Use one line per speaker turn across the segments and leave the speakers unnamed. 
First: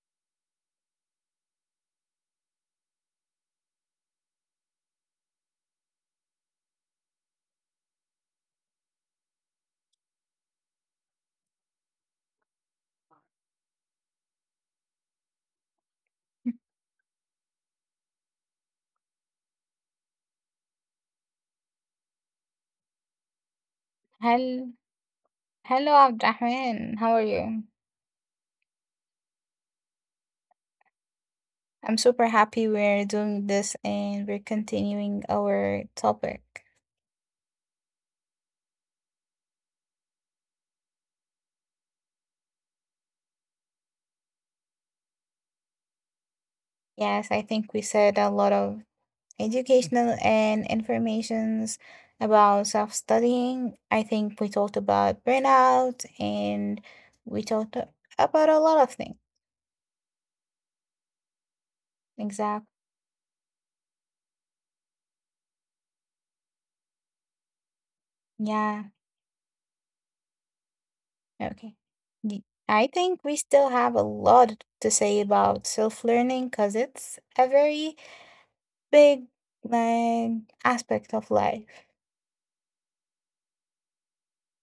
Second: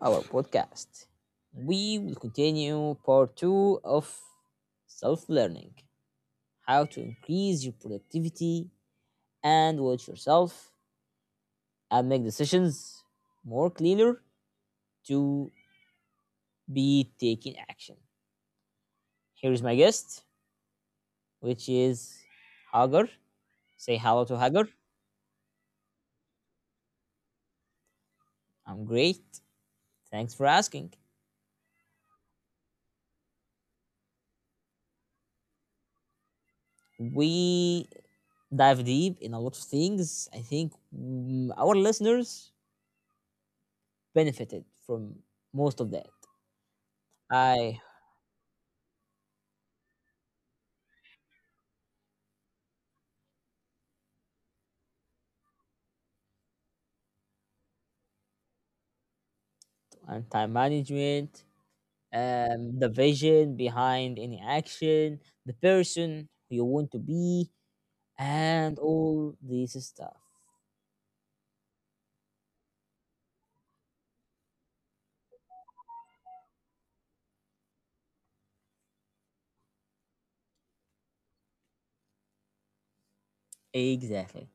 our podcast. We will continue part two of self learning, how to increase your productivity and watch yourself and make decisions more clearer to be taking action. Here is my guest, which is Hagar. Say hello to
Hel
Hagar.
hello, Abdrahman. How are you?
I'm great. Thanks for asking.
I'm super happy we're doing this and we're continuing our topic.
We dive deep in a lot of things. I think our listeners benefited from most of that.
Yes, I think we
I
said a lot of educational and informations about self-studying. I think we talked about burnout and we talked about a lot of things.
And time management,
Exact.
the vision behind any action, the person who you want to be,
Yeah.
and all this stuff.
Okay. Y- I think we still have a lot to say about self-learning because it's a very big, like, aspect of life.
Exactly.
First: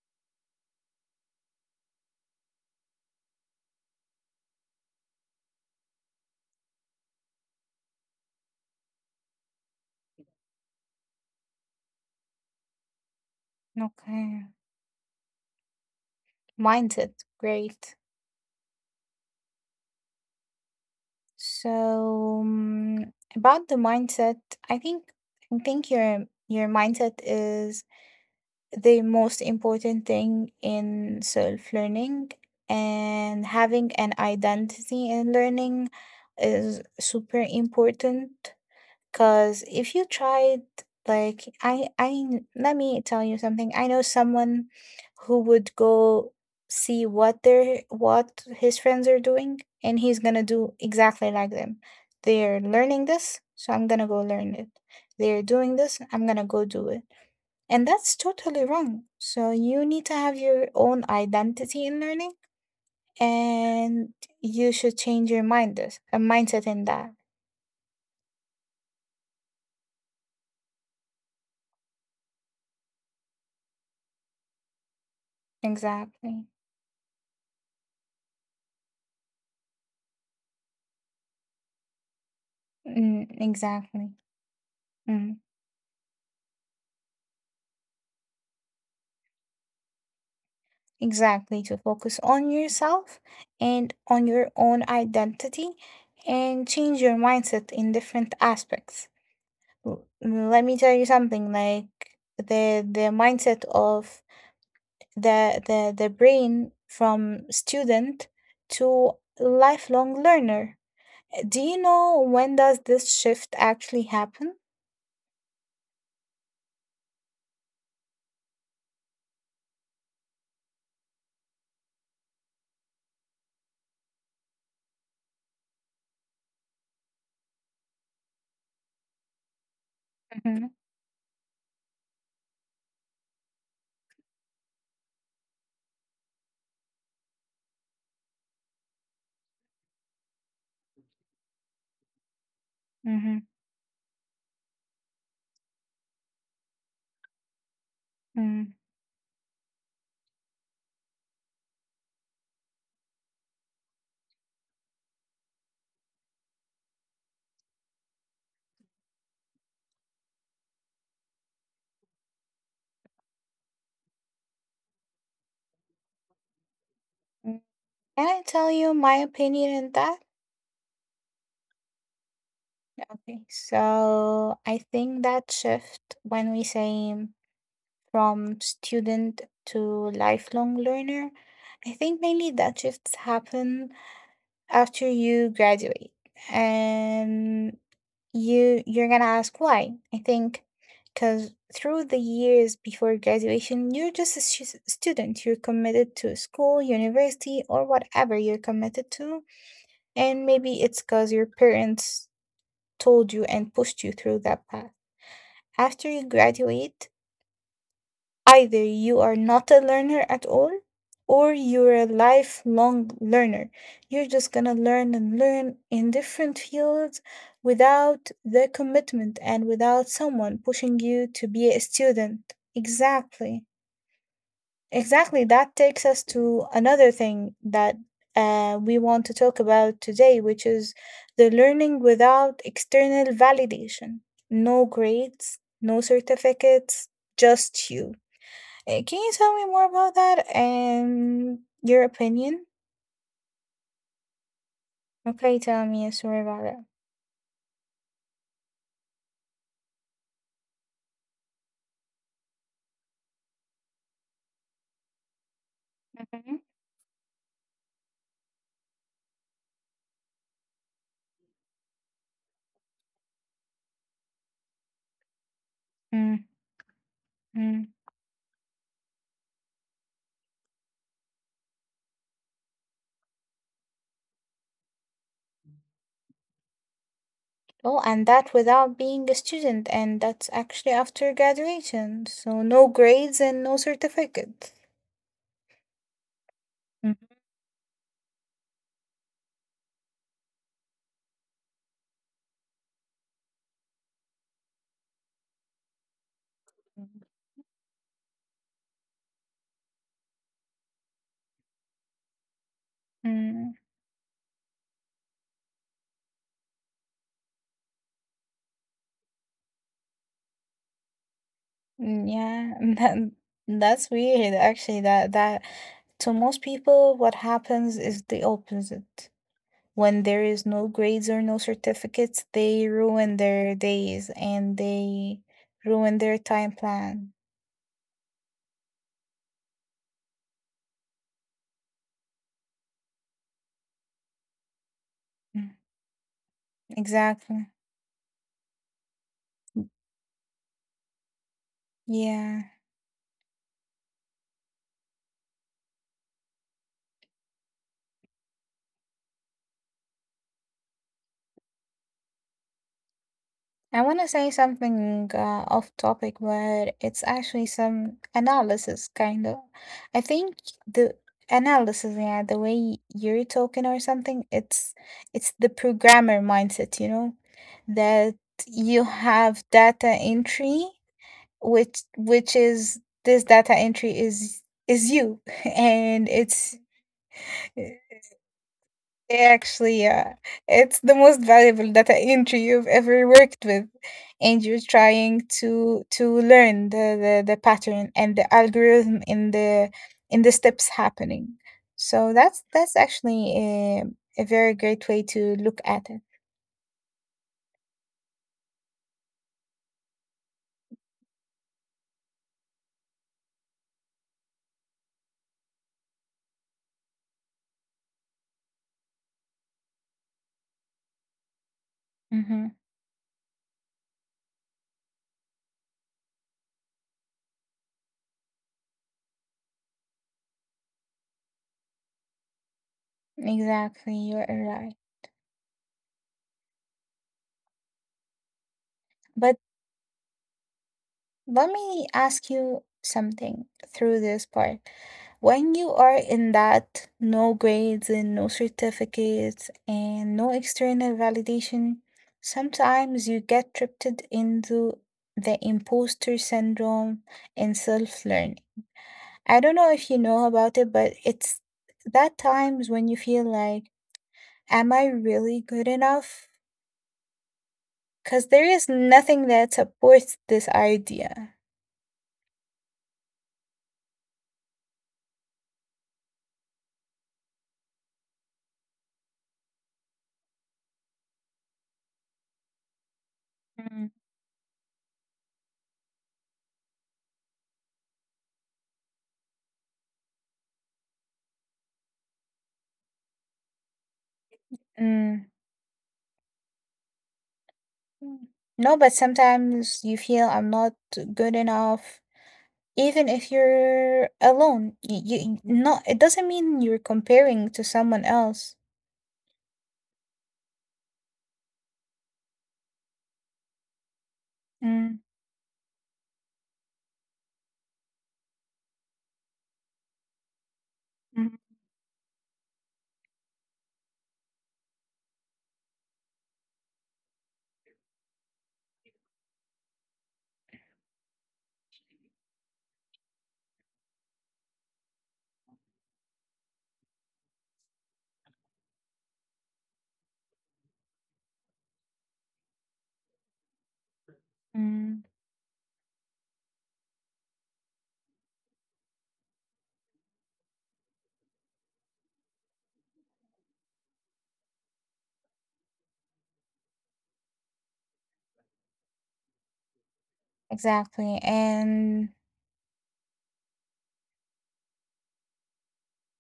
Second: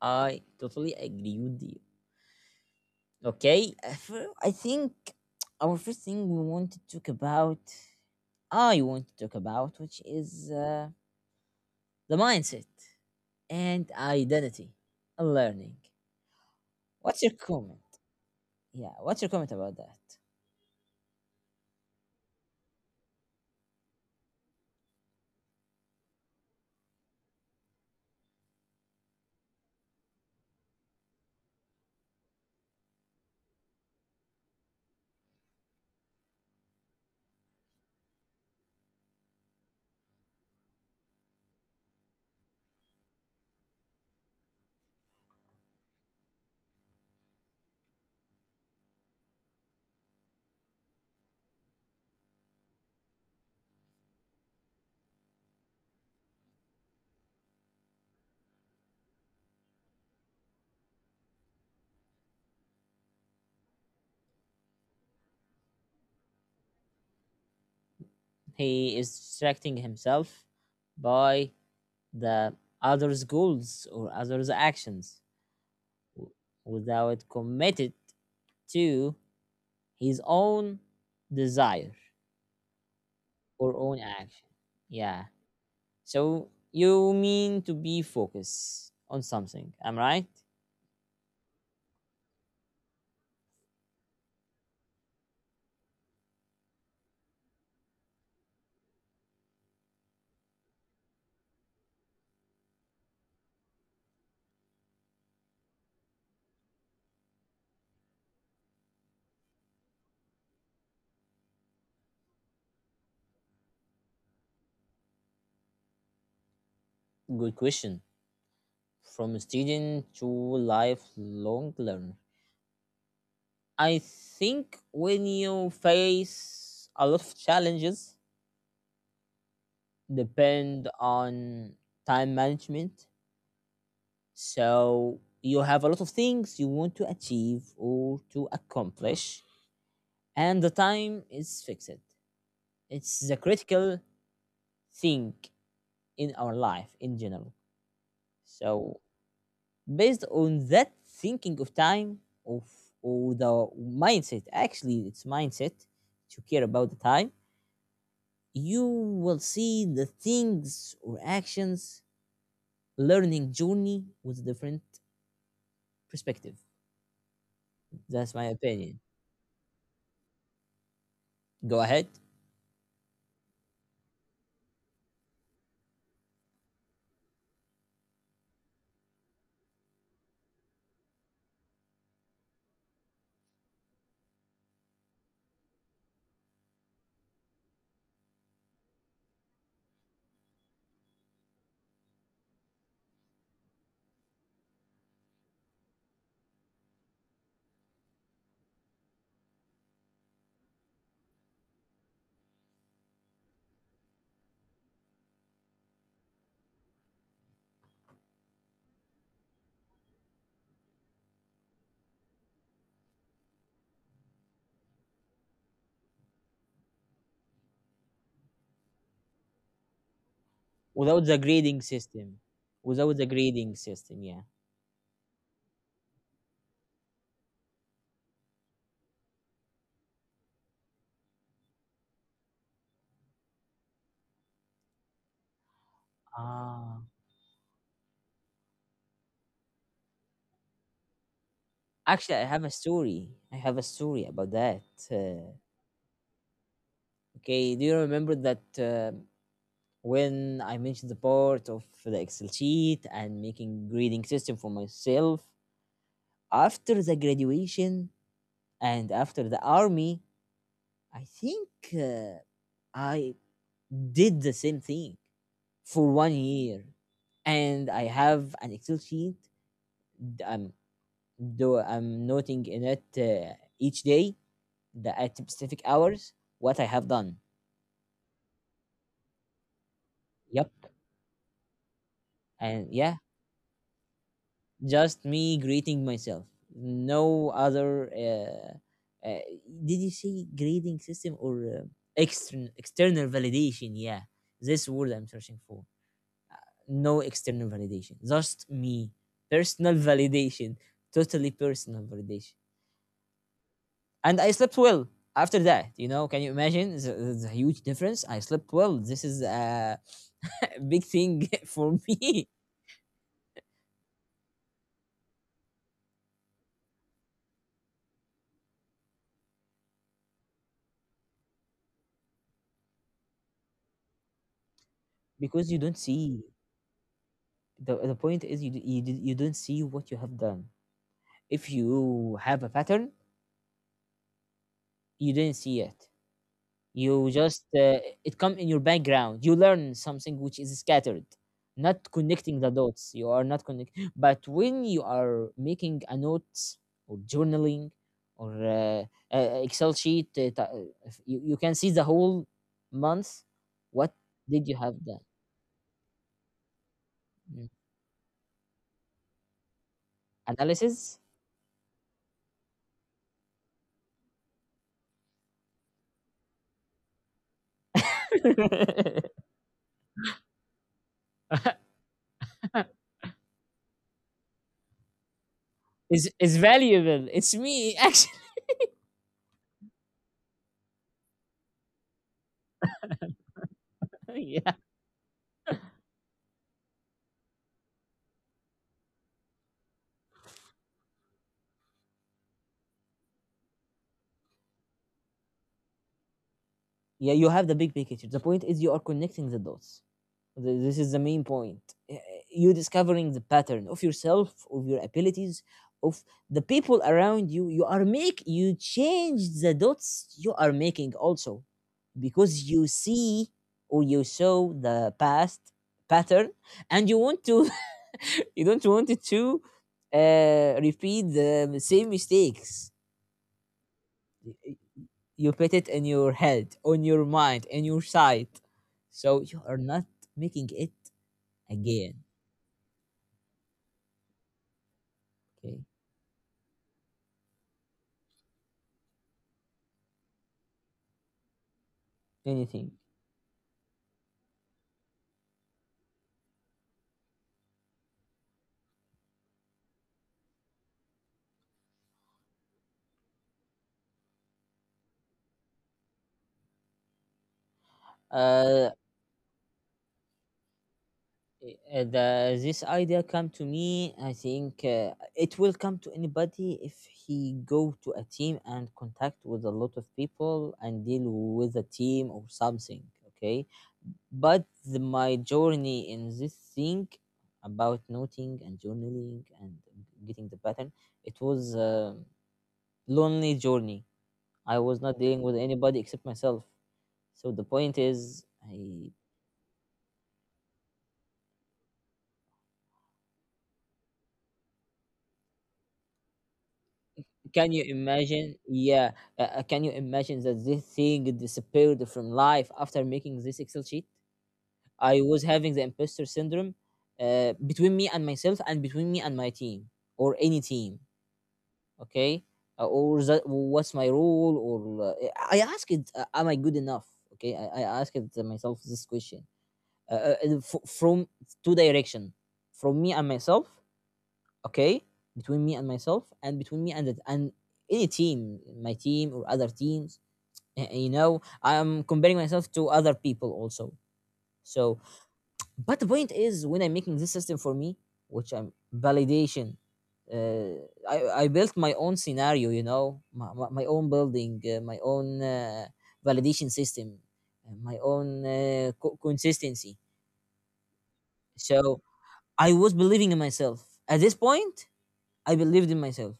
I totally agree with you. Okay, I think our first thing we want to talk about, I want to talk about, which is the mindset and
Okay.
identity and learning.
Mindset.
What's your
Great.
comment? Yeah, what's your comment about that?
So, about the mindset, I think your mindset is the most important thing in self learning, and having an identity in learning is super important. Cause if you tried, like, let me tell you something. I know someone who would go see what his friends are doing, and he's gonna do exactly like them. They're learning this, so I'm gonna go learn it. They're doing this, I'm gonna go do it. And that's totally wrong. So you need to have your own identity in learning, and you should change your mind this a mindset in that.
He is distracting himself by the other's goals or other's actions w-
Exactly.
without committed to his own desire or own
Exactly.
action. Yeah.
Mm,
So you mean to be focused on something, am I right?
exactly, to focus on yourself and on your own identity, and change your mindset in different aspects. Let me tell you something, like, the mindset of the brain from student to lifelong learner. Do you know when does this shift actually happen?
Good question. From student to lifelong learner. I think when you face a lot of challenges,
Mm-hmm.
depend on time management. So you have a lot of things you want to achieve or to accomplish, and the time is fixed. It's the
Mm-hmm.
critical thing in our life in general.
Mm-hmm.
So based on that thinking of time of or the mindset, actually it's mindset to care about the time, you will see the things or actions learning journey with a different perspective.
Can
That's
I
my
tell you
opinion.
my opinion in that?
Go ahead.
Okay, so I think that shift when we say from student to lifelong learner. I think mainly that shifts happen after you graduate, and you're gonna ask why. I think because through the years before graduation, you're just a student. You're committed to school, university, or whatever you're committed to. And maybe it's because your parents told you and pushed you through that path. After you graduate, either you are not a learner at all, or you're a lifelong learner. You're just gonna learn and learn in different fields without the commitment and without someone pushing
Without
you
the
to be a
grading system,
student.
without the
Exactly.
grading system, yeah.
Exactly. That takes us to another thing that we want to talk about today, which is the learning without external validation. No grades, no
Ah,
certificates, just you. Can you tell me more about that and your
actually, I have
opinion?
a story. I have a story about that. uh,
Okay, tell me a story about it.
okay do you remember that when I mentioned the part of the excel sheet and making grading system for myself after the graduation and after the army? I think uh, I did the same thing for one
Hmm.
year, and
Hmm.
I have an Excel sheet. d- I'm I'm noting in it each day the at specific hours what I have done.
Oh, and that without being a student, and that's
Yep,
actually after graduation. So
and
no
yeah,
grades and no certificate.
just me greeting myself.
Mhm.
No other. Uh, did you say grading system or extern external validation? Yeah, this word I'm searching for. No
Mhm.
external validation, just me. Personal validation, totally personal validation.
Mm.
And I slept well after that. You know, can you imagine? It's a huge difference. I slept well. This is a big thing for me
Yeah, that's weird. Actually, that that to most people, what happens is the opposite. When there is no grades or no certificates, they ruin their days and they
because you don't
ruin their
see.
time plan.
The point is, you don't see what you have done. If you have a pattern, you didn't
Mm.
see it. You just
Exactly.
it come in your background, you learn something which is scattered, not connecting the
Yeah.
dots, you are not connect. But when you are making a notes or journaling or excel sheet, if you, you can see the whole month
I
what
want to say
did you have done.
something off topic, but it's
Mm.
actually some analysis kind of. I think the
Analysis.
analysis, yeah, the way you're talking or something, it's the programmer mindset, that you have data entry, which is this data entry is you, and
Is
it's
valuable, it's me actually.
Actually, yeah, it's the most valuable data entry you've ever worked with, and
Yeah,
you're trying to learn the pattern and the algorithm in the steps happening. So that's actually a very great way to look at it.
yeah, you have the big picture. The point is you are connecting the dots. This is the main point. Y- You discovering the pattern of yourself, of your abilities, of the people around you. You are make you change the dots you are making also, because
Hmm.
you see or you saw the past pattern, and you want to you don't want it to repeat the same mistakes.
Exactly, you're
y-
right.
You put it in your head, on your mind, in your sight. So
But
you are not making it
let me
again.
ask you something through this part. When
Okay,
you are in that no grades and no certificates and no external validation,
anything.
sometimes you get tripped into the imposter syndrome and self-learning. I don't know if you know about it, but it's that times when you feel like, am I really good enough? Because there is
Uh,
nothing that supports this idea.
the this idea come to me. I think it will come to anybody if he go to a team and contact with a lot of people and deal with a team or something. Okay,
Mm.
but the, my journey in this thing about noting and journaling and getting the pattern, it was a lonely journey. I was not dealing
Mm.
with anybody except myself. So the point is,
Mm. No,
I
but sometimes you feel I'm not good enough, even if you're alone. You not, it doesn't mean you're comparing
can you
to someone
imagine?
else.
Yeah, can you imagine that this thing disappeared from life after making this Excel sheet?
Mm.
I was having the imposter syndrome between me and myself, and between me and my team or any team.
Mm.
Okay, or that, what's my role? Or I ask it, am I good enough? Okay, I ask it myself this question, from two direction, from me and myself, okay, between me and myself and between me and and any team, my team or other teams. You know, I'm comparing myself to other people also. So
Mm.
but the point is when I'm making this system for me, which I'm validation, uh, I, I built my own scenario, you know, my own building, my own validation system, my own consistency.
Exactly.
So
And
I was believing in myself. At this point, I believed in myself.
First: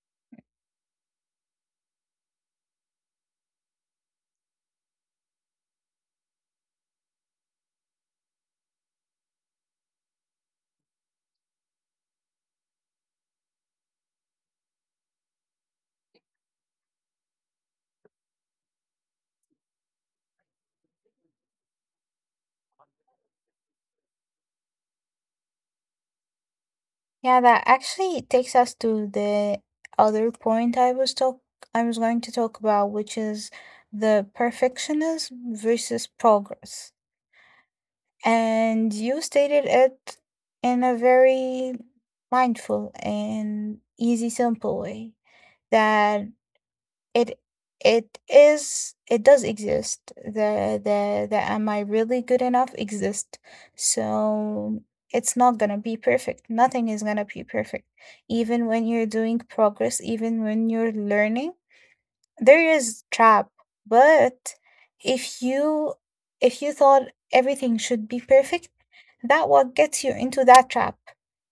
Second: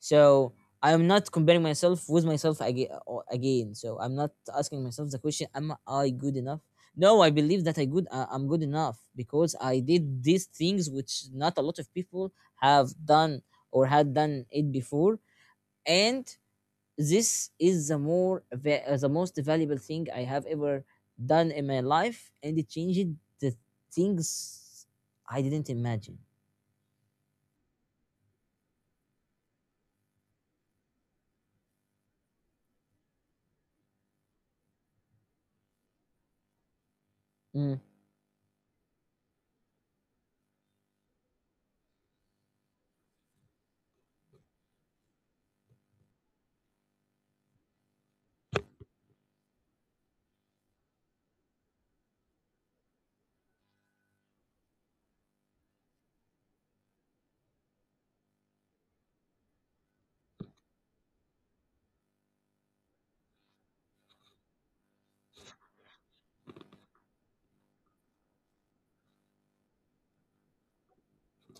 So I'm not comparing myself with myself aga or again. So I'm not asking myself the question, am I good enough? No, I believe that I good. I'm good enough, because I did these things which not a lot of people have done or had done it before, and this is the most valuable thing I have ever done in my life, and it changed the things I didn't imagine.
yeah, that actually takes us to the other point I was going to talk about, which is the perfectionism versus progress.
Mm.
And you stated it in a very mindful and easy, simple way that it it does exist. The am I really good enough exist. So it's not gonna be perfect. Nothing is gonna be perfect. Even when you're doing progress, even when you're learning, there is trap, but if you if you thought everything should be perfect, that what gets you into that trap.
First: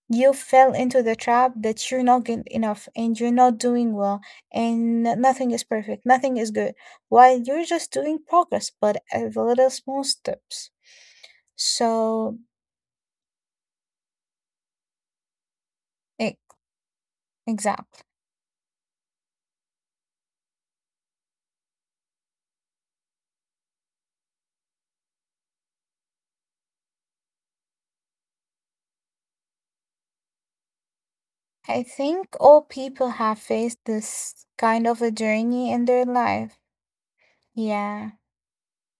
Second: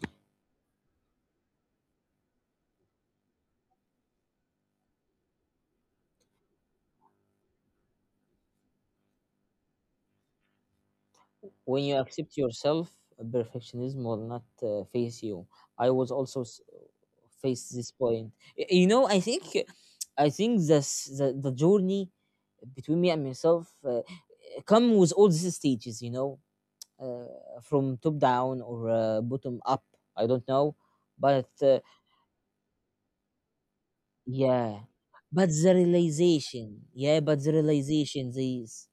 You fell into the trap that you're not good enough and you're not doing well, and nothing is perfect, nothing is good, while you're just doing progress, but at the little small steps.
When you
So,
accept yourself, perfectionism will not face you. i was
e-
also s- face this
exactly.
point. You know, I think, I think this the journey between me and myself come with all these stages, you know, from top down or bottom up, I don't know, but
I think all people have faced this kind
yeah,
of a
but
journey
the
in their life.
realization, yeah, but the
Yeah,
realization, these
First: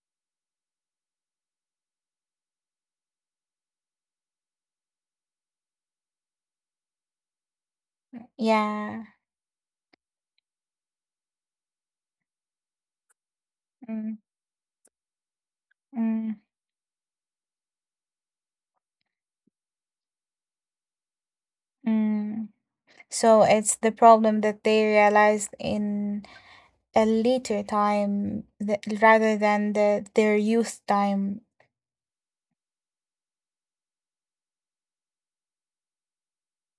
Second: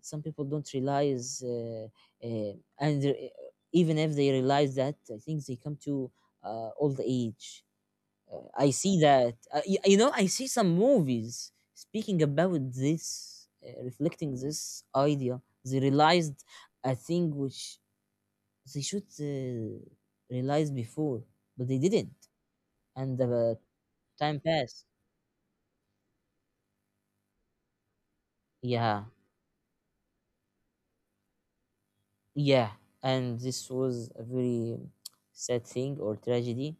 some people don't realize, uh, and even if they realize that, I think they come to old age. I see
yeah.
that, you know, I see some movies speaking about this,
Mm.
reflecting this idea. They
Mm.
realized a thing which they should realize before, but they didn't,
Mm.
and
So
the
it's the
time
problem that
passed.
they realized in a later time that,
Yeah.
rather than their youth time.
Yeah, and this was a very sad thing or tragedy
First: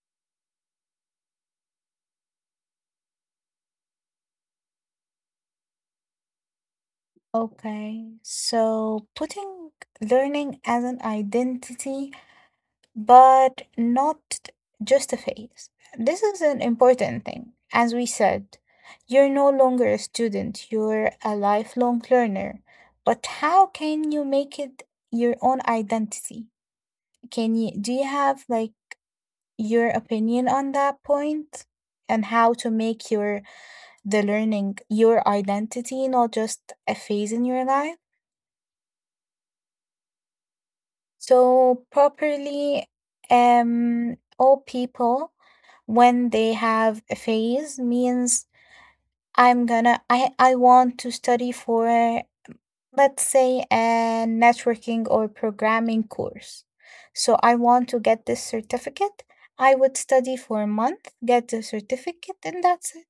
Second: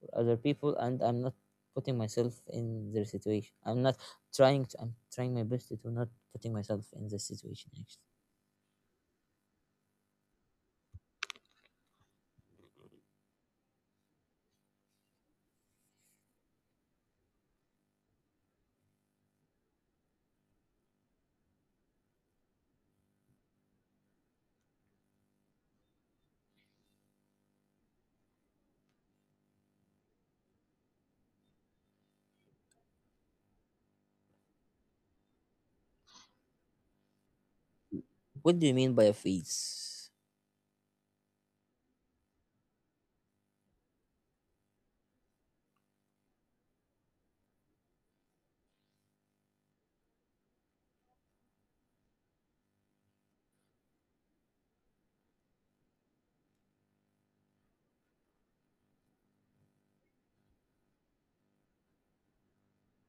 for other people, and I'm not putting myself in their situation. I'm not trying to, I'm trying my best to not putting myself in this situation actually.
Okay, so putting learning as an identity, but not just a phase. This is an important thing. As we said, you're no longer a student, you're a lifelong learner. But how can you make it your own identity? Can you do you have, like, your opinion on that point and how to make your the learning your identity, not just a phase in your life?
What do you mean by a phase?
So properly, all people when they have a phase means I'm gonna I want to study for, let's say, a networking or programming course. So I want to get this certificate. I would study for a month, get the certificate, and that's it.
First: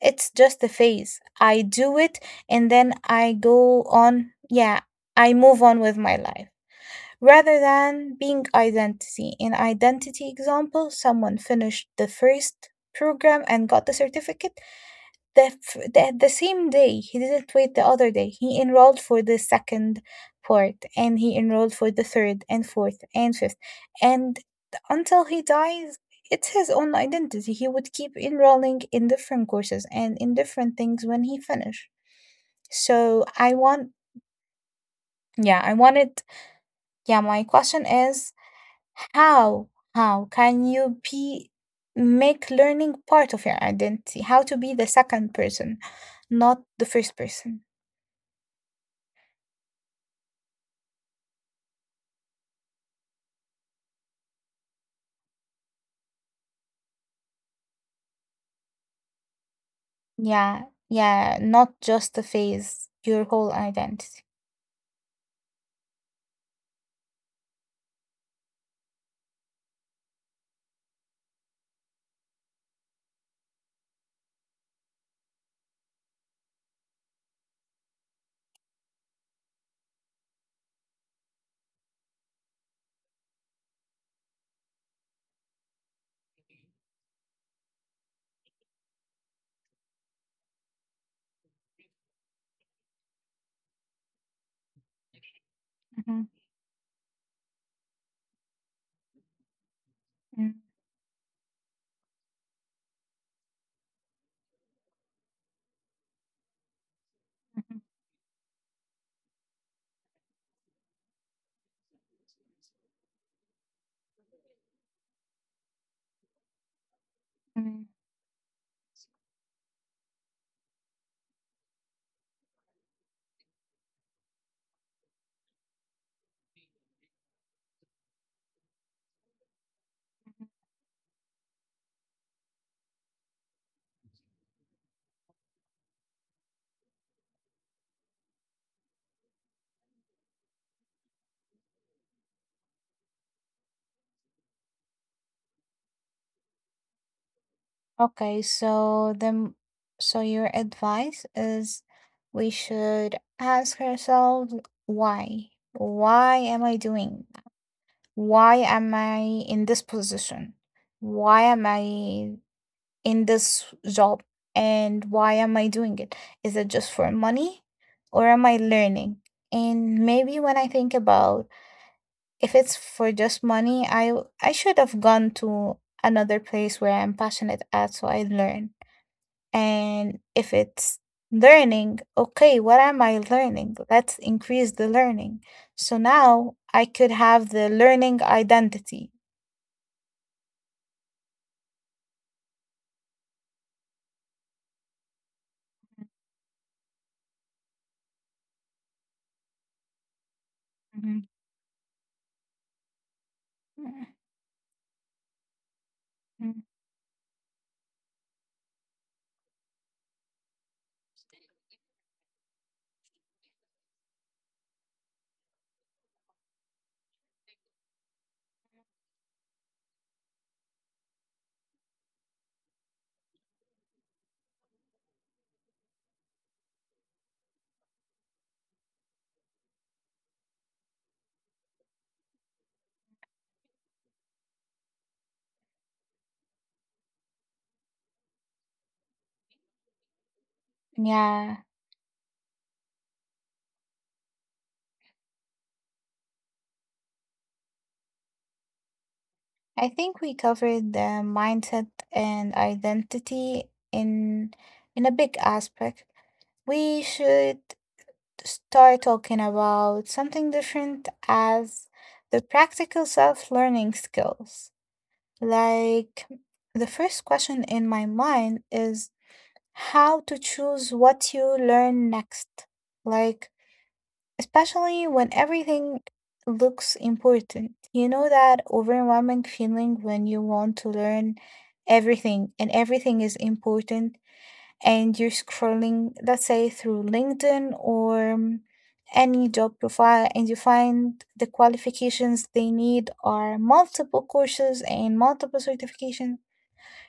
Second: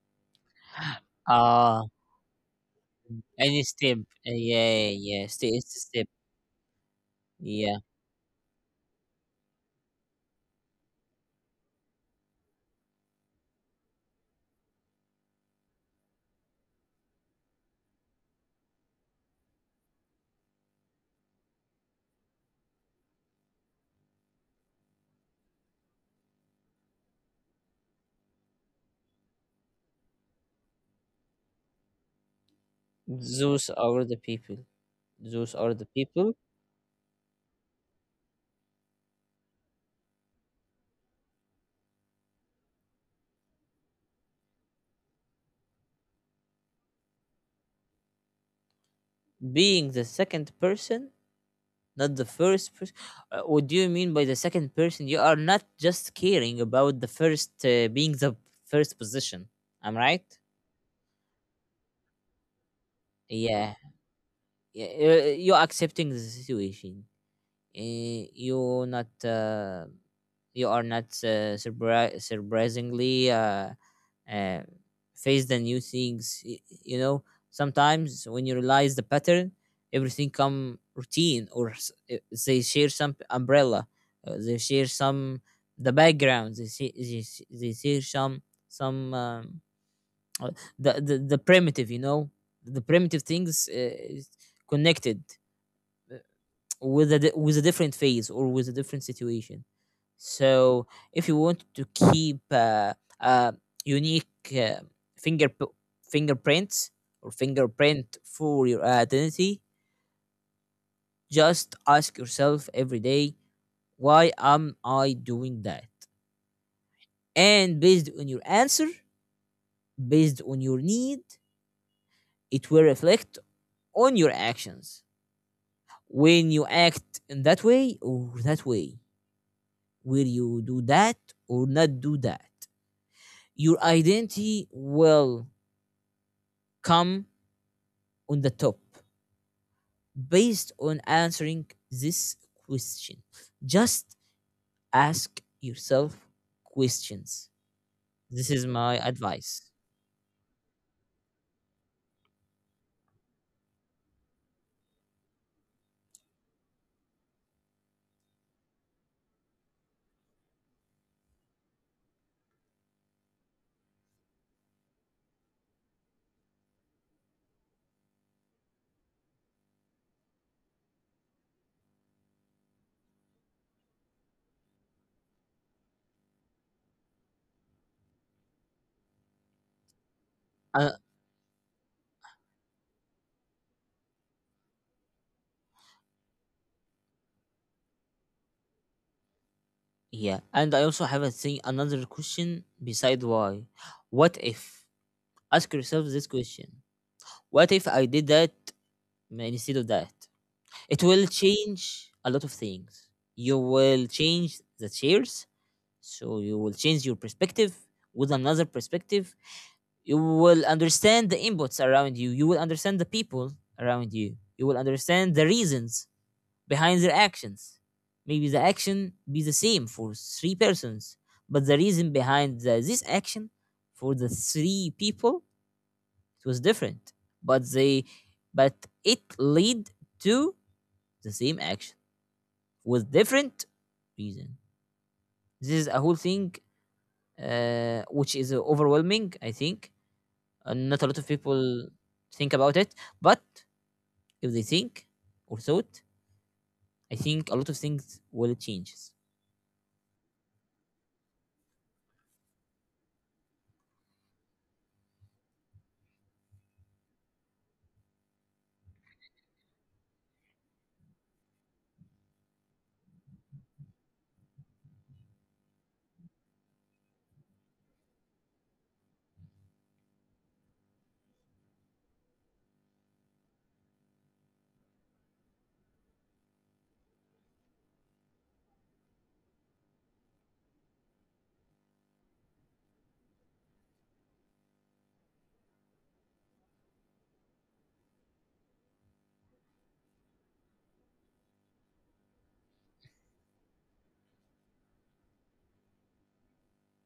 It's just a phase. I
Ah,
do it and then I
any
go
step.
on.
Yeah,
Yeah,
yeah,
I
stay,
move
it's a
on with
step.
my life rather
Yeah,
than being identity. In identity example, someone finished the first program and got the certificate the, f- the same day, he didn't wait the other day, he enrolled for the second part, and he enrolled for the third and fourth and fifth, and until he dies, it's his own identity. He would keep enrolling in different courses and in different things when he finished. So I
those
want
are the people, those
yeah I
are the
wanted
people
yeah my question is, how can you be make learning part of your identity? How to be the second person, not the first person?
being the second person, not the first person. What do you mean by the second person? You are not just caring about the first being the first position. I'm right?
Yeah, yeah, not just a phase, your whole
Yeah.
identity.
Yeah. Uh, you're accepting the situation. You not you are not surprisingly uh, face the new things. You know, sometimes when you realize the pattern, everything come routine or they share some umbrella, they share some the background, they see they, they share some uh, the the primitive. You know, the primitive things is connected
Mhm.
with a different phase or with a different situation.
Mm.
So if you want to keep uh, unique, uh, finger fingerprints or
Mhm.
fingerprint for your identity, just ask yourself every day, why am I doing that? And
Mm.
based on your answer, based on your need, it will reflect on your actions. When you act in that way or that way, will you do that or not do that? Your identity will come on the top based on answering this question. Just ask yourself questions.
Okay,
This is my
so then,
advice.
so your advice is we should ask ourselves, why? Why am I doing that? Why am I in this position? Why am I in this job and why am I doing it? Is it just for money, or am I learning? And maybe when I think about, if it's for just money, I should have gone to another place where I'm passionate at so I learn. And if
Uh,
it's learning, okay, what am I learning? Let's increase the learning. So now I could have the learning identity.
yeah, and I also have a thing another question beside why. What if? Ask yourself this question. What if I did that instead of that? It
Mhm.
will change a lot of things. You will change the chairs. So you
Mhm.
will change your perspective with another perspective. You will understand the inputs around you. You will understand the people around you. You will understand the reasons behind their actions. Maybe the action be the same for three persons, but the reason behind this action for the three people, it was different. But they, but it lead to the same action with different reason. This is a whole thing which is overwhelming, I think. And not a lot of
Yeah.
people think about it. But if they think or thought, I think a lot of things will change.
I think we covered the mindset and identity in a big aspect. We should start talking about something different as the practical self-learning skills. Like, the first question in my mind is how to choose what you learn next. Like, especially when everything looks important. You know that overwhelming feeling when you want to learn everything and everything is important, and you're scrolling, let's say, through LinkedIn or any job profile, and you find the qualifications they need are multiple courses and multiple certifications.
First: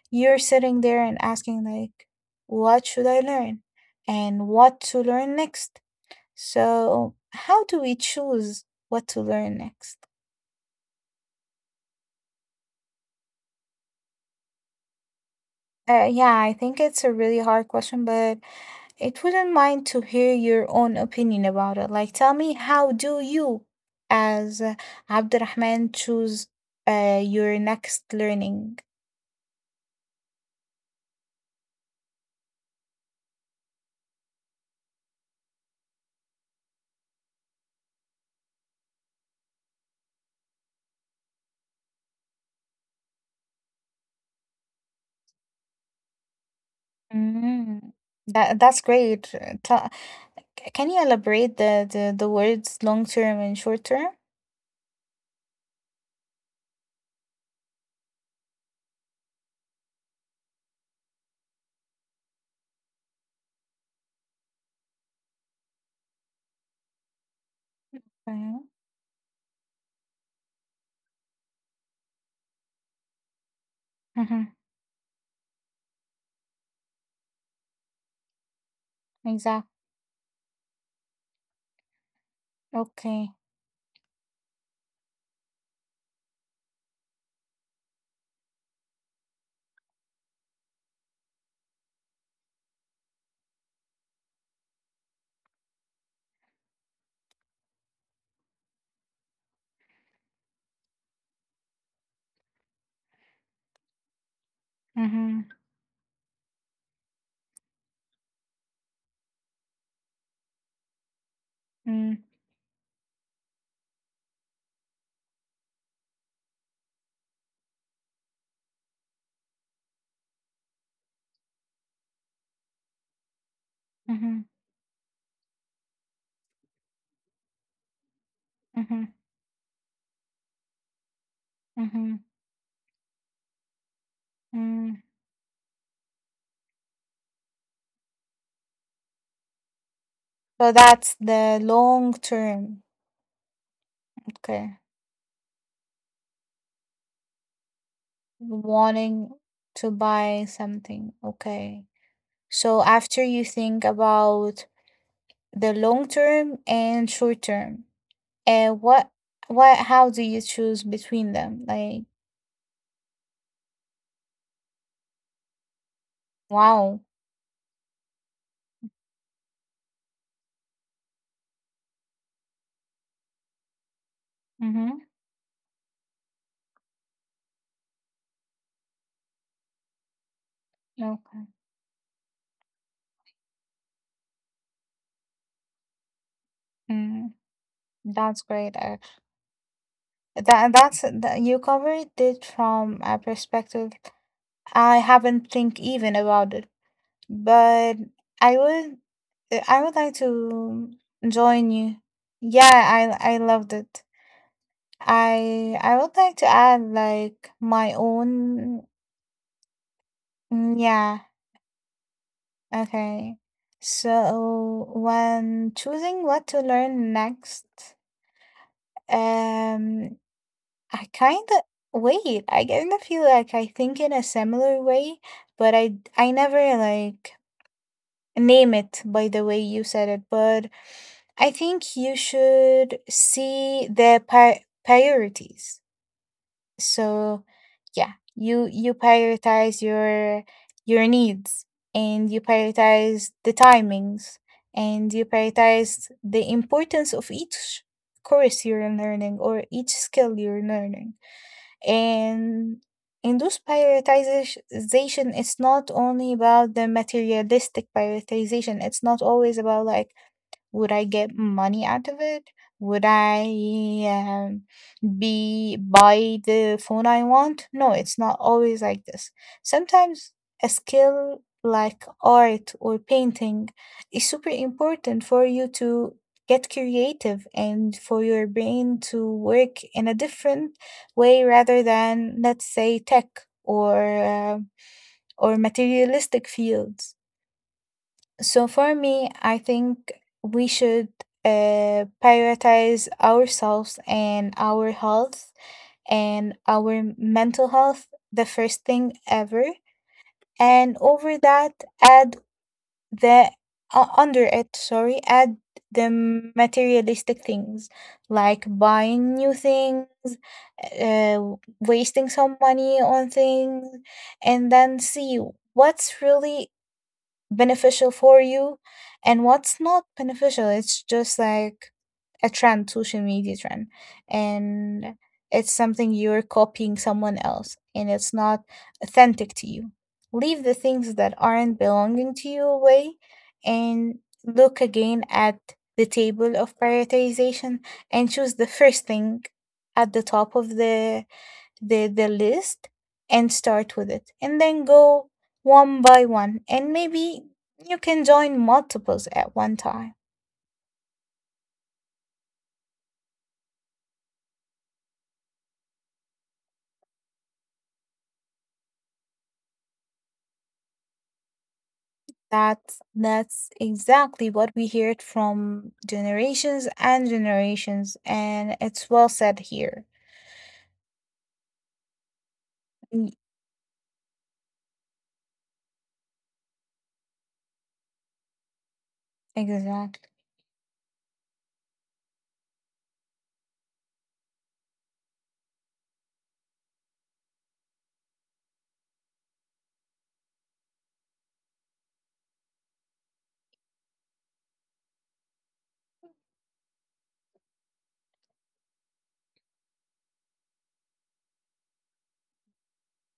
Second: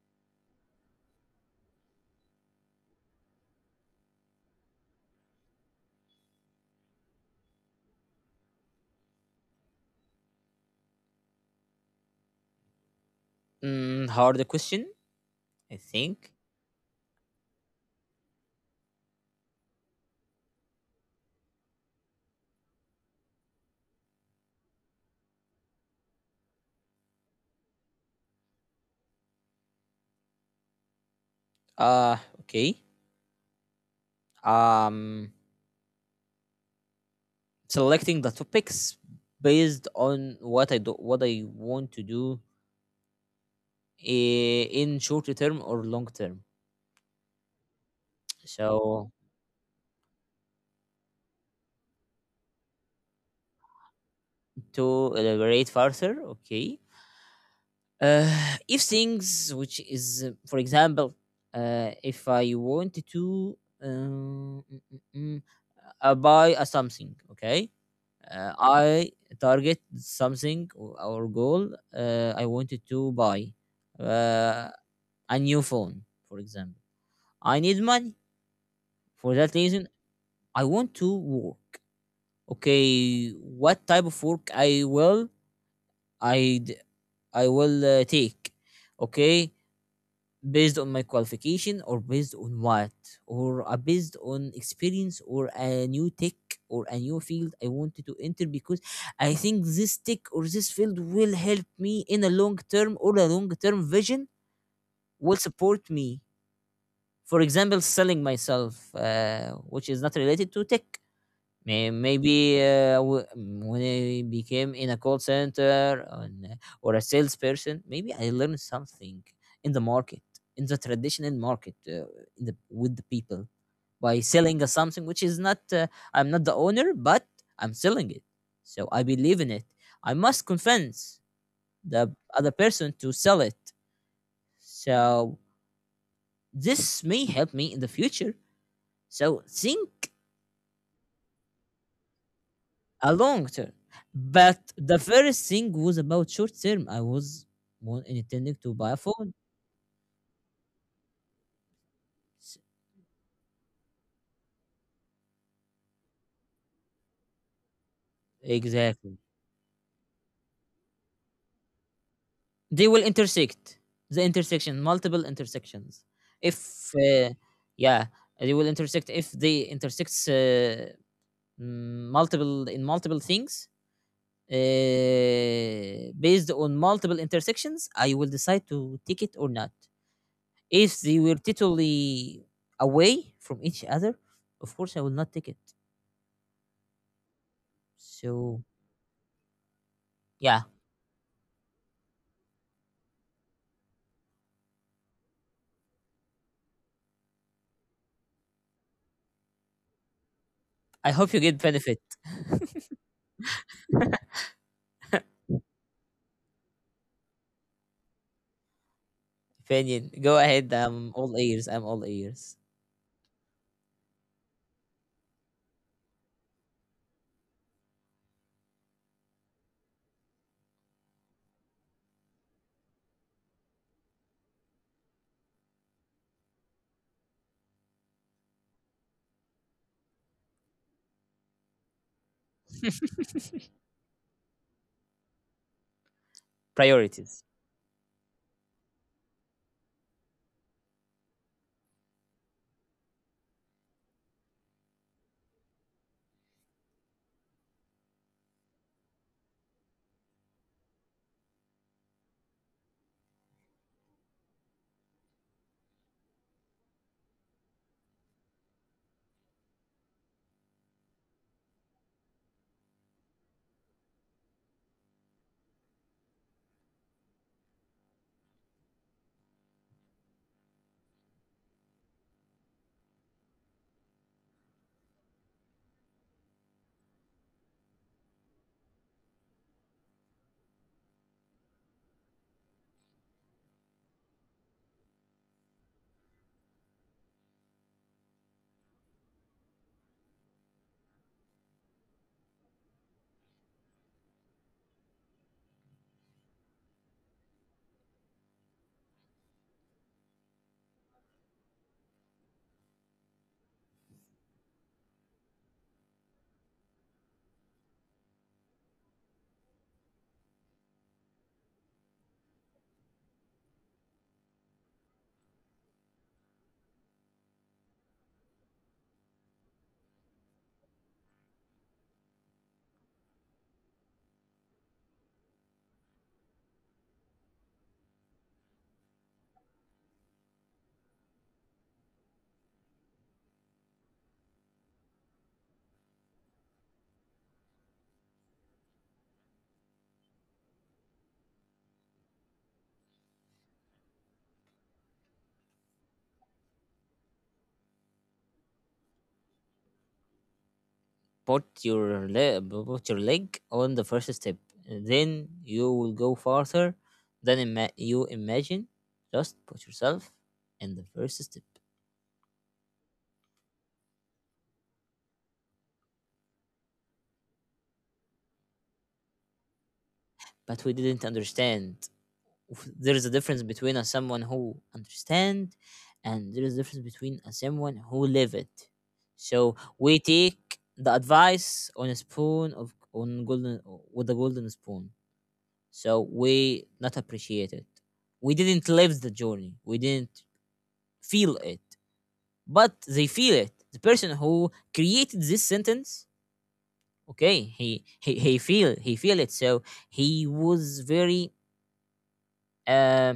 You're sitting there and asking, like, what should I learn? And what to learn next? So, how do we choose what to learn next?
Mm, hard question, I think.
Yeah, I think it's a really hard question, but it wouldn't mind to hear your own opinion about it. Like, tell me, how do you, as Abdurrahman, choose your next learning?
Okay. Um, selecting the topics based on what I do, what I want to do in short term or long term.
Mm, that's
So
great. Can you elaborate the words long term and short term?
to elaborate further, okay. Uh, if things, which is, for example, if I wanted to buy a something, okay, uh,
Mm-hmm.
I target something or our goal. I wanted to buy uh, a new phone, for example. I need money for that
Exactly.
reason. I want to work. Okay,
Okay.
what type of work I will I d- I will take? Okay, based on my qualification or based on what or based on experience or a new tech or a new field I wanted to enter because I think this tech or this field will help me in a long term or a long term vision will
Mm-hmm.
support me, for example selling myself, which is not related to tech.
Mm-hmm.
When I became in a call center and, or a salesperson, maybe I learned something in the market, in the traditional market, in the with the people by selling a something which is not. I'm not the owner, but I'm selling it, so I
Mm-hmm.
believe in it. I must convince the
Mm-hmm.
other person to sell it.
Mm.
So this may help me in the future. So think
So that's the long term.
a long term. But
Okay.
the first thing was about short term. I was intending to buy a phone.
Wanting to buy something. Okay. So after you think about the long term and short term, and
Exactly.
what how do you choose between them? Like,
They will intersect the intersection, multiple intersections. If,
wow.
yeah, they will intersect. If they intersect multiple in multiple things.
Mm-hmm.
Based on multiple intersections, I will decide to take it or not. If they were
Okay.
totally away from each other, of course I will not take it.
Mm, that's
So
great. Uh,
yeah,
that that's that you covered it from a perspective I haven't think even about it, but I would I would like to
I hope you get
join you.
benefit.
Yeah, I loved it. I would like to add, like, my own
Opinion. Go ahead. I'm
yeah,
all ears. I'm all ears.
okay. So when choosing what to learn next, um I kind of feel like I think in a similar way, but I never like name it by the way you said it, but I think you should see their priorities.
Priorities.
So, yeah, you prioritize your needs, and you prioritize the timings, and you prioritize the importance of each course you're learning or each skill you're learning, and in those prioritization, it's not only about the materialistic prioritization. It's not always about, like, would I get money out of it? Would I be buy the phone I want? No, it's not always like this. Sometimes a skill like art or painting is super important for you to get creative and for your brain to work in a different way rather than, let's say, tech or uh, or materialistic fields. So for me, I think we should prioritize ourselves and our health and our mental health the first thing ever. And over that, add the under it, sorry, add the materialistic things like buying new things, uh, wasting some money on things, and then see what's really beneficial for you and what's not beneficial. It's just like a trend, social media trend. And it's something, you're copying someone else and it's not authentic to you. Leave the things that aren't belonging to you away and look again at the table of prioritization and choose the first thing at the top of the list and start with it and then go one by one, and maybe you can join multiples at one time.
Put your put your leg on the first step. Then you will go farther than you imagine. Just put yourself in the first step.
That's exactly what we heard from generations and generations, and it's well said here.
But we didn't understand. There is
Y-
a difference between a someone who understand, and there is a difference between a someone who live it. So we
exactly.
take the advice on a spoon of on golden with a golden spoon. So we not appreciate it, we didn't live the journey. We didn't feel it, but they feel it. The person who created this sentence, okay, he feel it. So he was very uh,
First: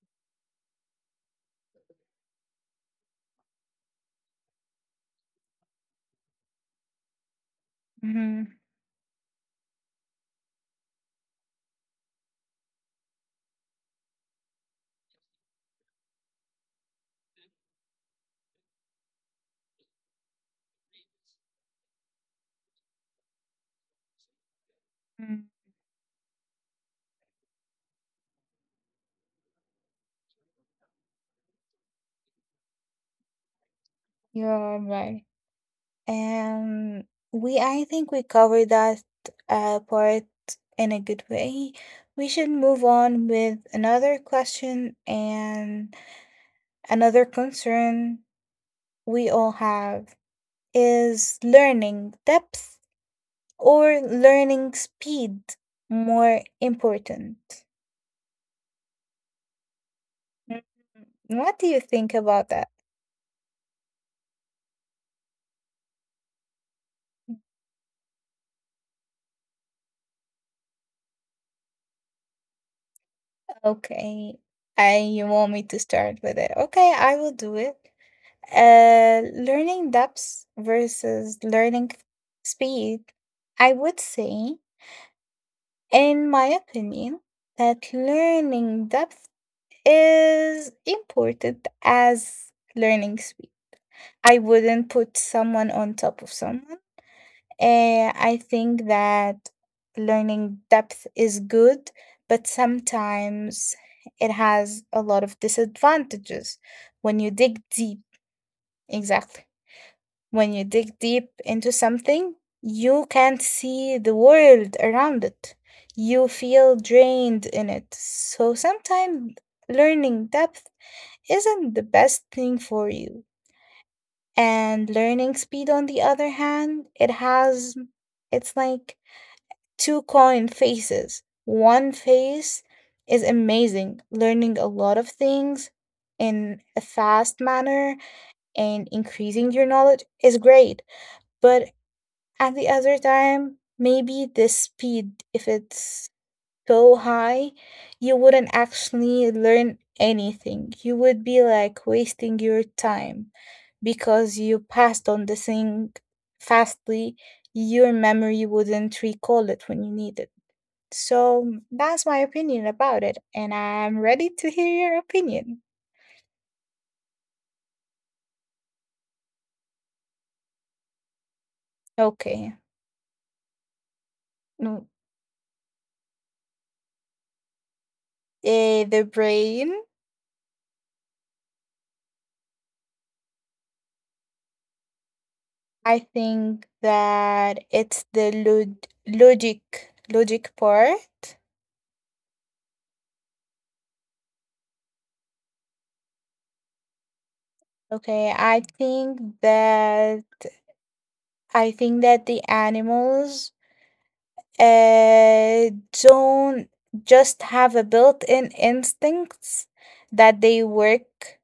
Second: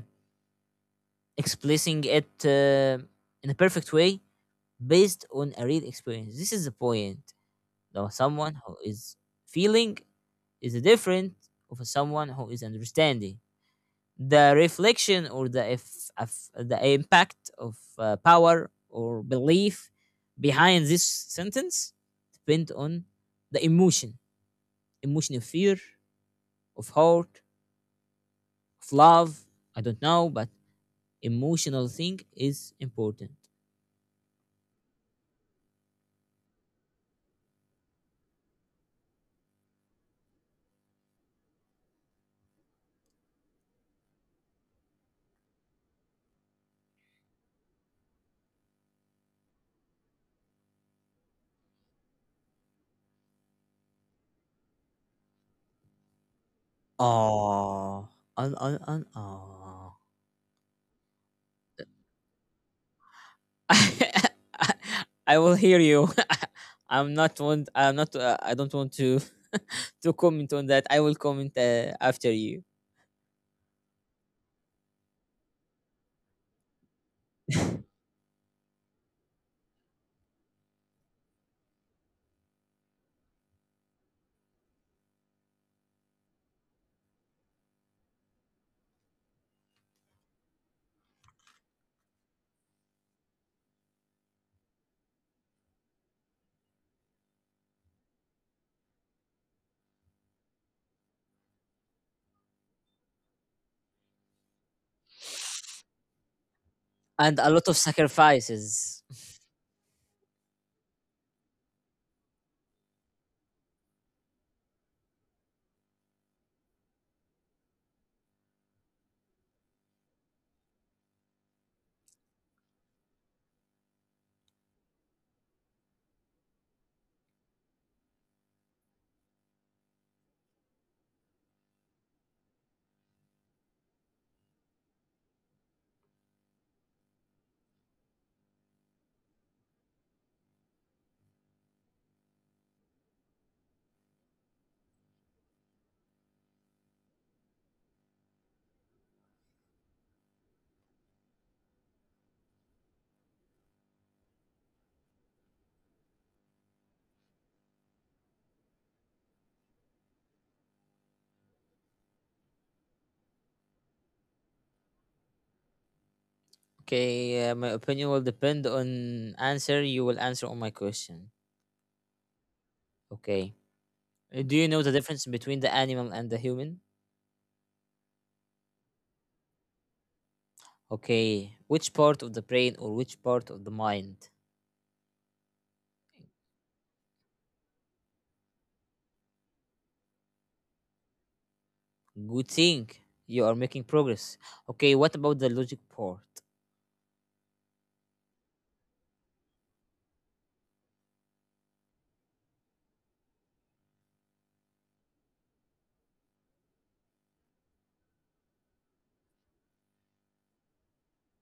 expressing it in a perfect way based on a real experience. This is the point. Now,
Hmm,
someone who is feeling is different of someone who is understanding. The reflection or the if, of- the impact of power or belief behind this sentence depend on the emotion, emotion of fear, of hurt, of love. I don't know, but emotional thing is important.
you're right. Um, we I think we covered that part in a good way. We should move on with another question, and another concern we all have is: learning depth or learning speed, more important?
Oh, on oh.
Mm, what do you think about that?
I will hear you. I'm not want I'm not I don't want to to comment on that. I will comment after you.
Okay, I you want me to start with it? Okay, I will do it. Learning depth versus learning speed. I would say, in my opinion, that learning depth is important as learning speed. I wouldn't put someone on top of someone. I think that learning depth is good, but sometimes it has a lot of disadvantages when you
And a
dig
lot of
deep.
sacrifices.
Exactly. When you dig deep into something, you can't see the world around it. You feel drained in it. So sometimes learning depth isn't the best thing for you. And learning speed, on the other hand, it has, it's like two coin faces. One face is amazing, learning a lot of things in a fast manner and increasing your knowledge is great. But at the other time, maybe the speed, if it's so high, you wouldn't actually learn anything. You would be like wasting your time because you passed on the thing fastly. Your memory wouldn't recall it when you need it. So that's my opinion about it, and I'm ready to hear your opinion.
Okay, my opinion will depend on answer you will answer on my question.
Okay.
Okay. Do you know
No,
the difference between the animal and the human?
eh, the brain.
Okay, which part of the brain or which part of the mind?
I think that it's the logic, logic part.
Good thing you are making progress. Okay, what about the logic part?
Okay, I think that the animals uh don't just have a built-in instincts that they work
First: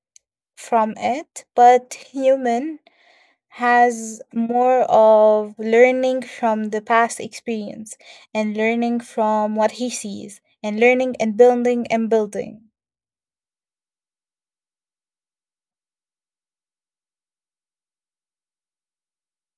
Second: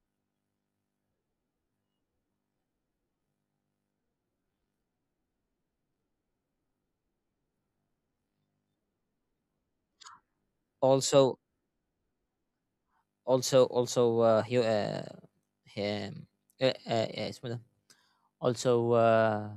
from it, but human has more of learning from the past experience, and learning from what he sees, and learning and
Also,
building and building.
also, Um. Yes, madam. also, uh,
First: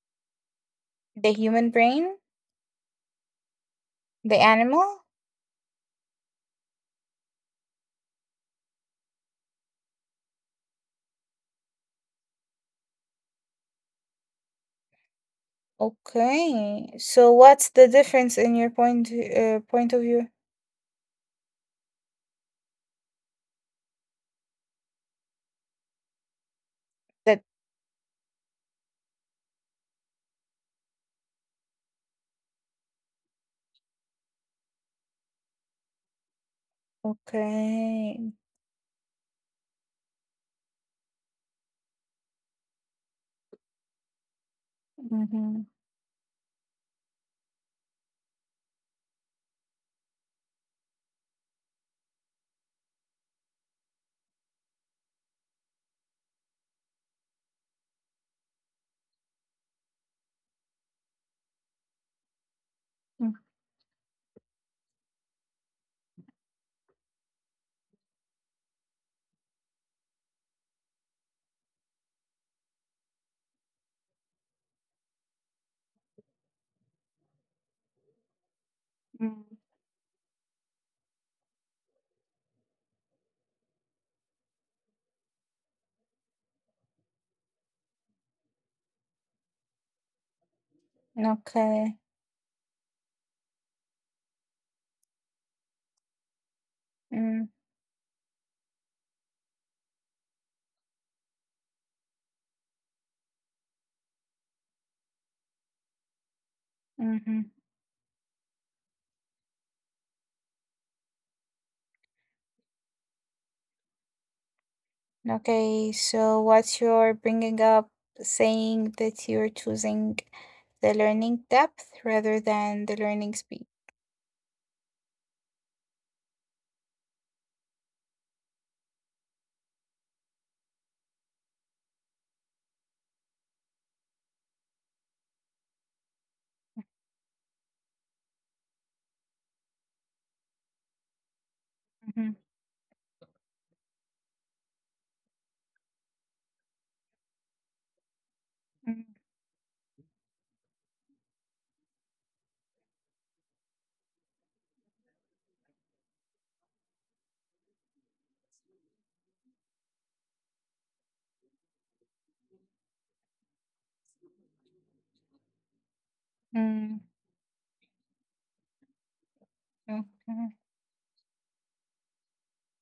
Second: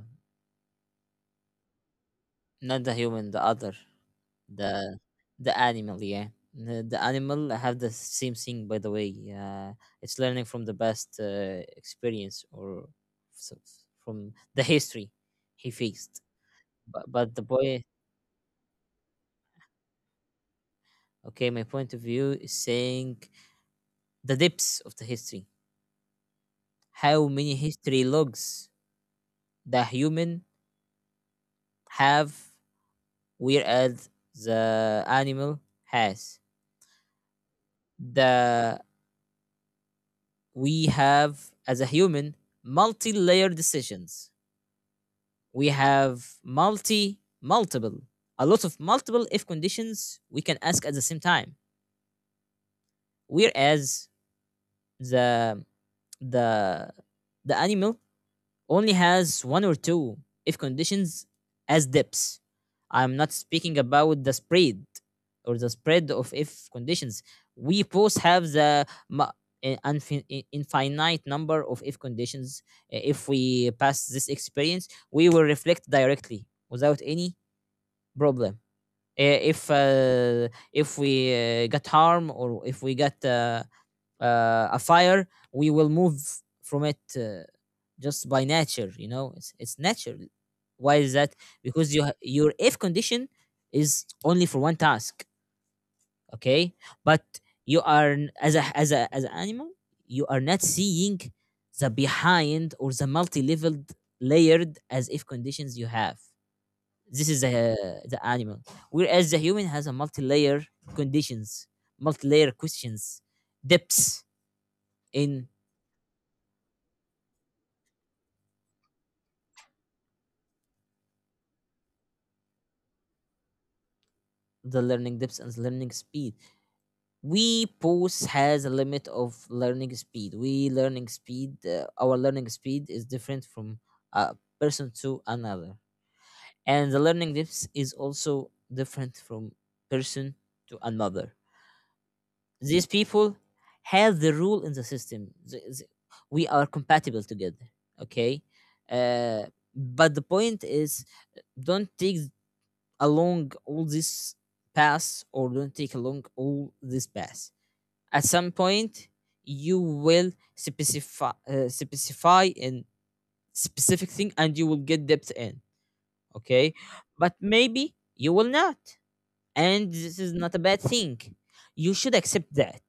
The human brain?
not the human, the other.
The
the
animal?
the animal, yeah, the animal have the same thing, by the way. It's learning from the best experience or so- from the history he faced.
Okay.
But
So
the
what's
boy,
the difference in your point of view?
okay, my point of view is saying the depths of the history, how
That
many history logs the human have, whereas the animal has.
okay.
The we have as a human multi-layer decisions.
Mm-hmm.
We have multiple, a lot of multiple if conditions we can ask at the same time. Whereas the the the animal only has one or two if conditions as depths. I'm not speaking about the spread or the spread of if conditions. We both have i- infinite number of if conditions. If we pass this experience, we will reflect directly without any problem.
Mm-hmm.
Uh, If uh, if we get harm or if we get a fire, we will move from it, just by nature. You know, it's natural. Why is that? Because you
Okay.
your if condition is only for one task. Okay, but you are as a as a as an animal, you are not seeing the behind or the multi-leveled layered as if conditions you have. This is
Mm-hmm.
the animal. Whereas the human has a multi-layer conditions, multi-layer questions, depths in
Okay. So what's your bringing up saying that you're choosing the learning depth rather than the learning speed?
the learning depths and learning speed. We pose has a limit of learning speed. Our learning speed is different from a person to another, and the learning depths is also different from person to another. These people have the rule in the system. We are compatible together. Okay. Uh, but the point is, don't take along all this path or don't take along all this path. At some point, you will specify in specific thing and you will get depth in. Okay, but maybe you will not, and this is not
Mm-hmm.
a bad thing. You should accept that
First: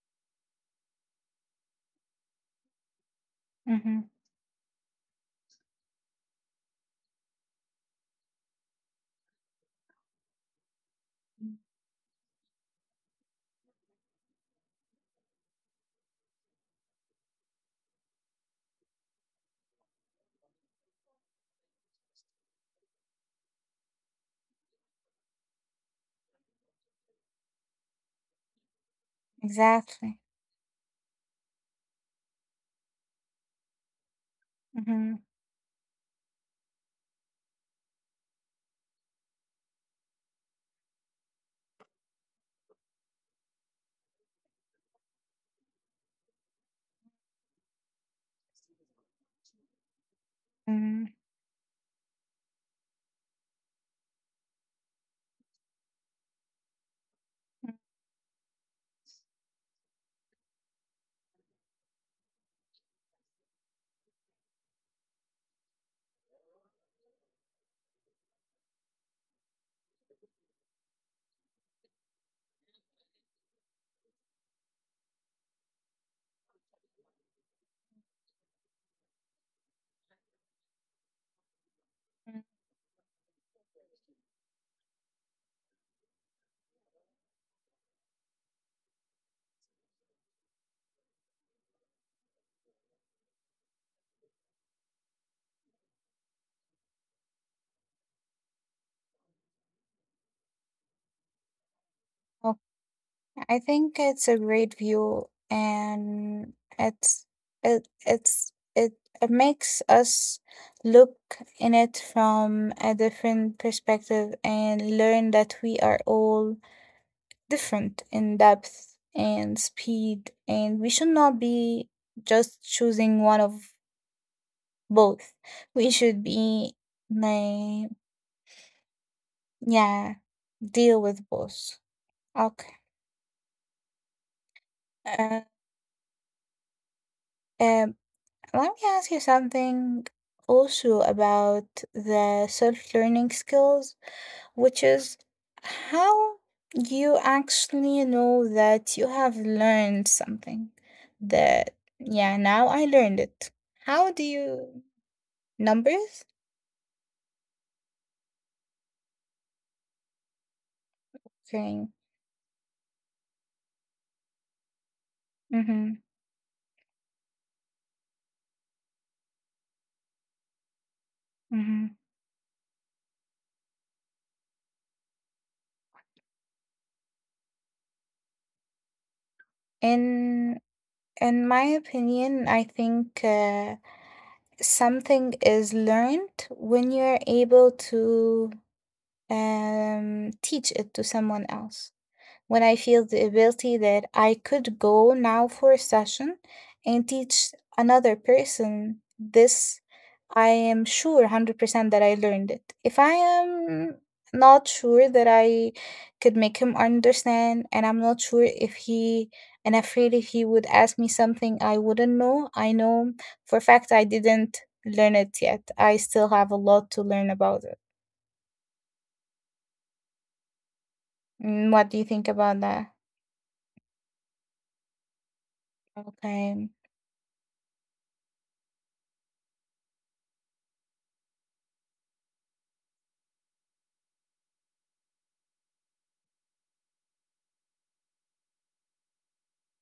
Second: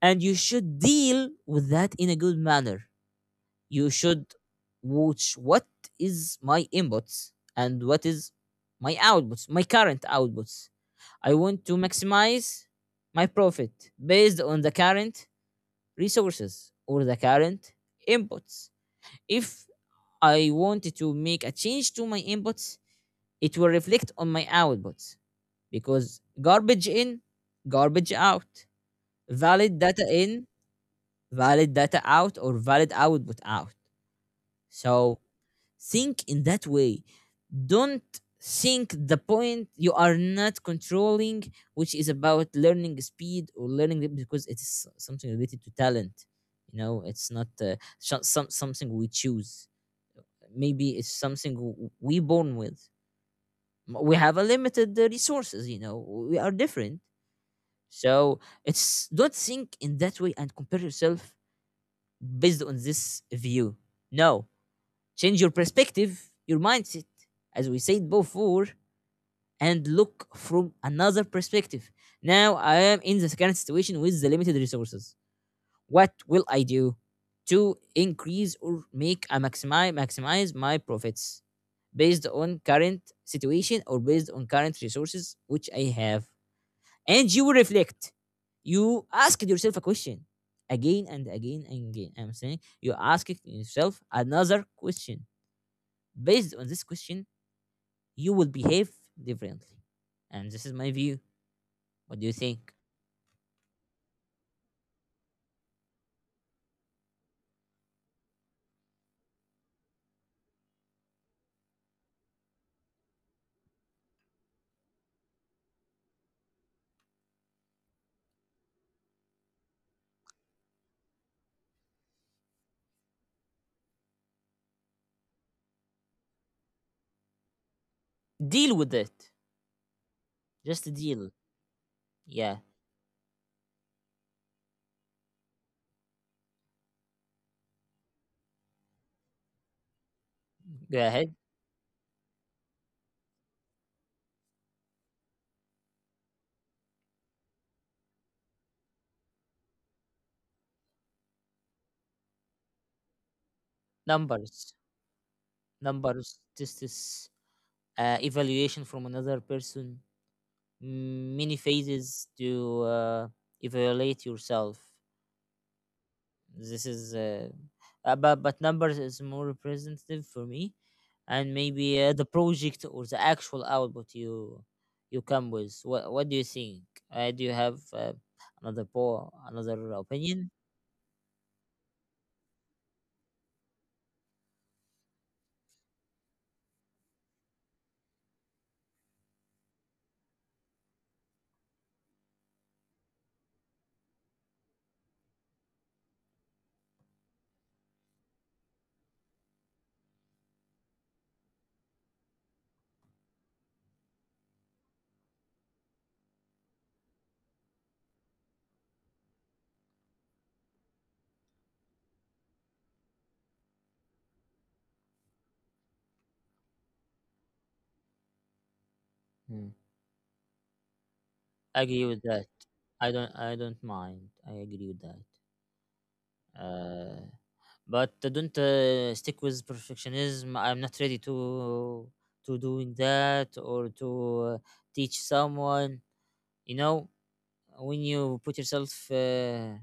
and you should deal with that in a good manner. You
Mm-hmm.
should watch what is my inputs and what is my outputs, my current outputs. I want to maximize my profit based on the current resources or the current inputs. If I wanted to make a change to my inputs, it will reflect on my outputs. Because garbage in, garbage out, valid data
Exactly.
in, valid data out, or valid output out.
Mm-hmm.
So think in that way. Don't think the point you are not controlling, which is about learning speed or learning it, because it's something related to talent. You know, it's not some something we choose. Maybe
Mm-hmm.
it's something we born with. We have a limited resources. You know, we are different. So it's don't think in that way and compare yourself based on this view. No, change your perspective, your mindset, as we said before, and look from another perspective. Now I am in the current situation with the limited resources. What will I do to increase or make I maximize maximize my profits based
Mm-hmm.
on current situation or based on current resources which I have? And you reflect. You ask yourself a question again and again and again. I'm saying you ask yourself another question. Based on this question, you will behave differently. And this is my view. What do you think?
I think it's a great view, and it's it, it makes us look in it from a different perspective and learn that we are all different in depth and speed, and we should not be just choosing one of both. We should be like,
Deal with it.
yeah,
Just
deal with
deal.
both.
Yeah.
Okay. Uh, um, let me ask you something also
Go ahead.
about the self-learning skills, which is how you actually know that you have learned something. That, yeah, now I learned it. How do you
Numbers.
numbers?
Numbers. This is evaluation from another person. Many
Okay.
phases to evaluate yourself.
Mm-hmm.
This is but numbers is more representative for me, and
Mm-hmm.
maybe the project or the actual output you you come with. What do you think? Do you have another po another opinion?
In in my opinion, I think something is learned when you're able to teach it to someone else. When I feel the ability that I could go now for a session and teach another person this, I am sure 100% that I learned it. If I am not sure that I could make him understand, and I'm not sure if he and afraid if he would ask me something I wouldn't know, I know for a fact I didn't learn it yet. I still have a lot to learn about it.
Hmm.
Mm,
I
what do
agree
you
with
think
that.
about that?
I don't mind. I agree with that.
Okay.
Uh, but don't stick with perfectionism. I'm not ready to doing that or to teach someone. You know, when you put yourself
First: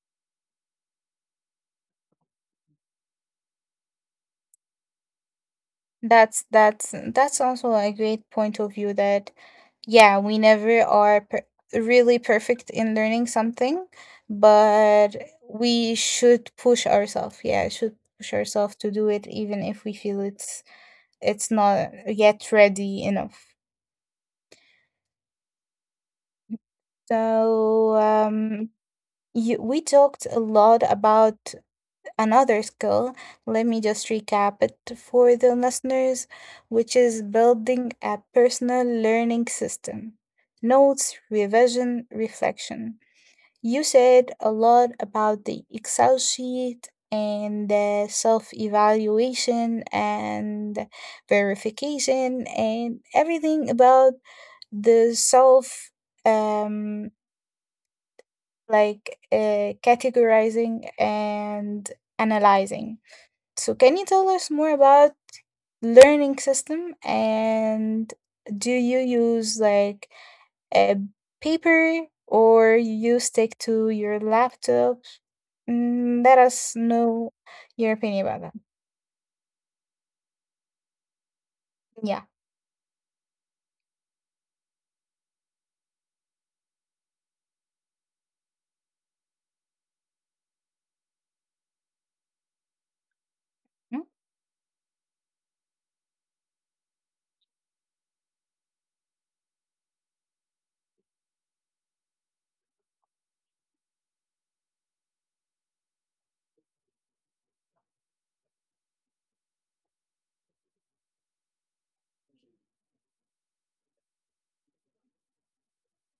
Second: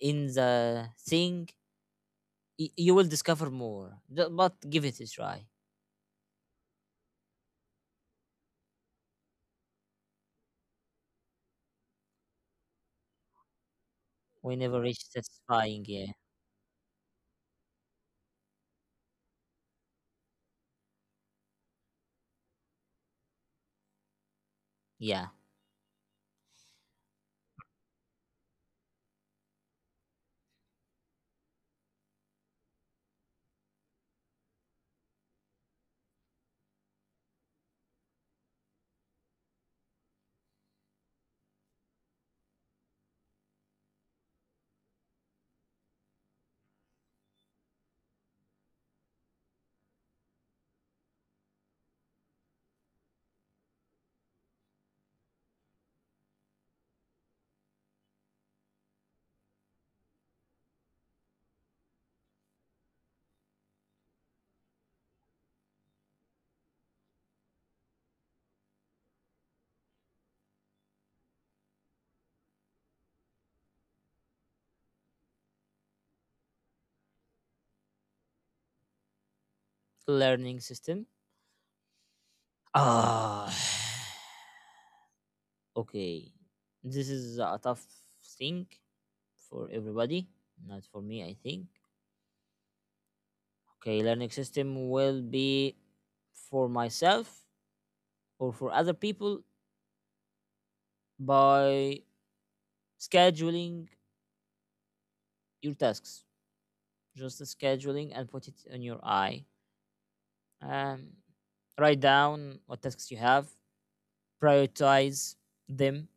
in the thing, you will discover more. But give it a try.
That's also a great point of view. That yeah, we never are really perfect in learning something,
We never
but
reach satisfying.
we
Yeah,
should push ourselves. Yeah, should push ourselves to do it even if we feel it's not yet ready enough.
yeah.
So um, you, we talked a lot about another skill. Let me just recap it for the listeners, which is building a personal learning system: notes, revision, reflection. You said a lot about the Excel sheet and the self evaluation and verification and everything about the self, um like categorizing and analyzing. So can you tell us more about learning system, and do you use like a paper or you stick to your laptop? Mm, let us know your opinion about that.
Learning system.
Yeah.
Ah, okay. This is a tough thing for everybody, not for me, I think.
Mm.
Okay, learning system will be for myself or for other people by scheduling your tasks, just the scheduling, and put it on your eye. Um, Write down what tasks you have, prioritize them,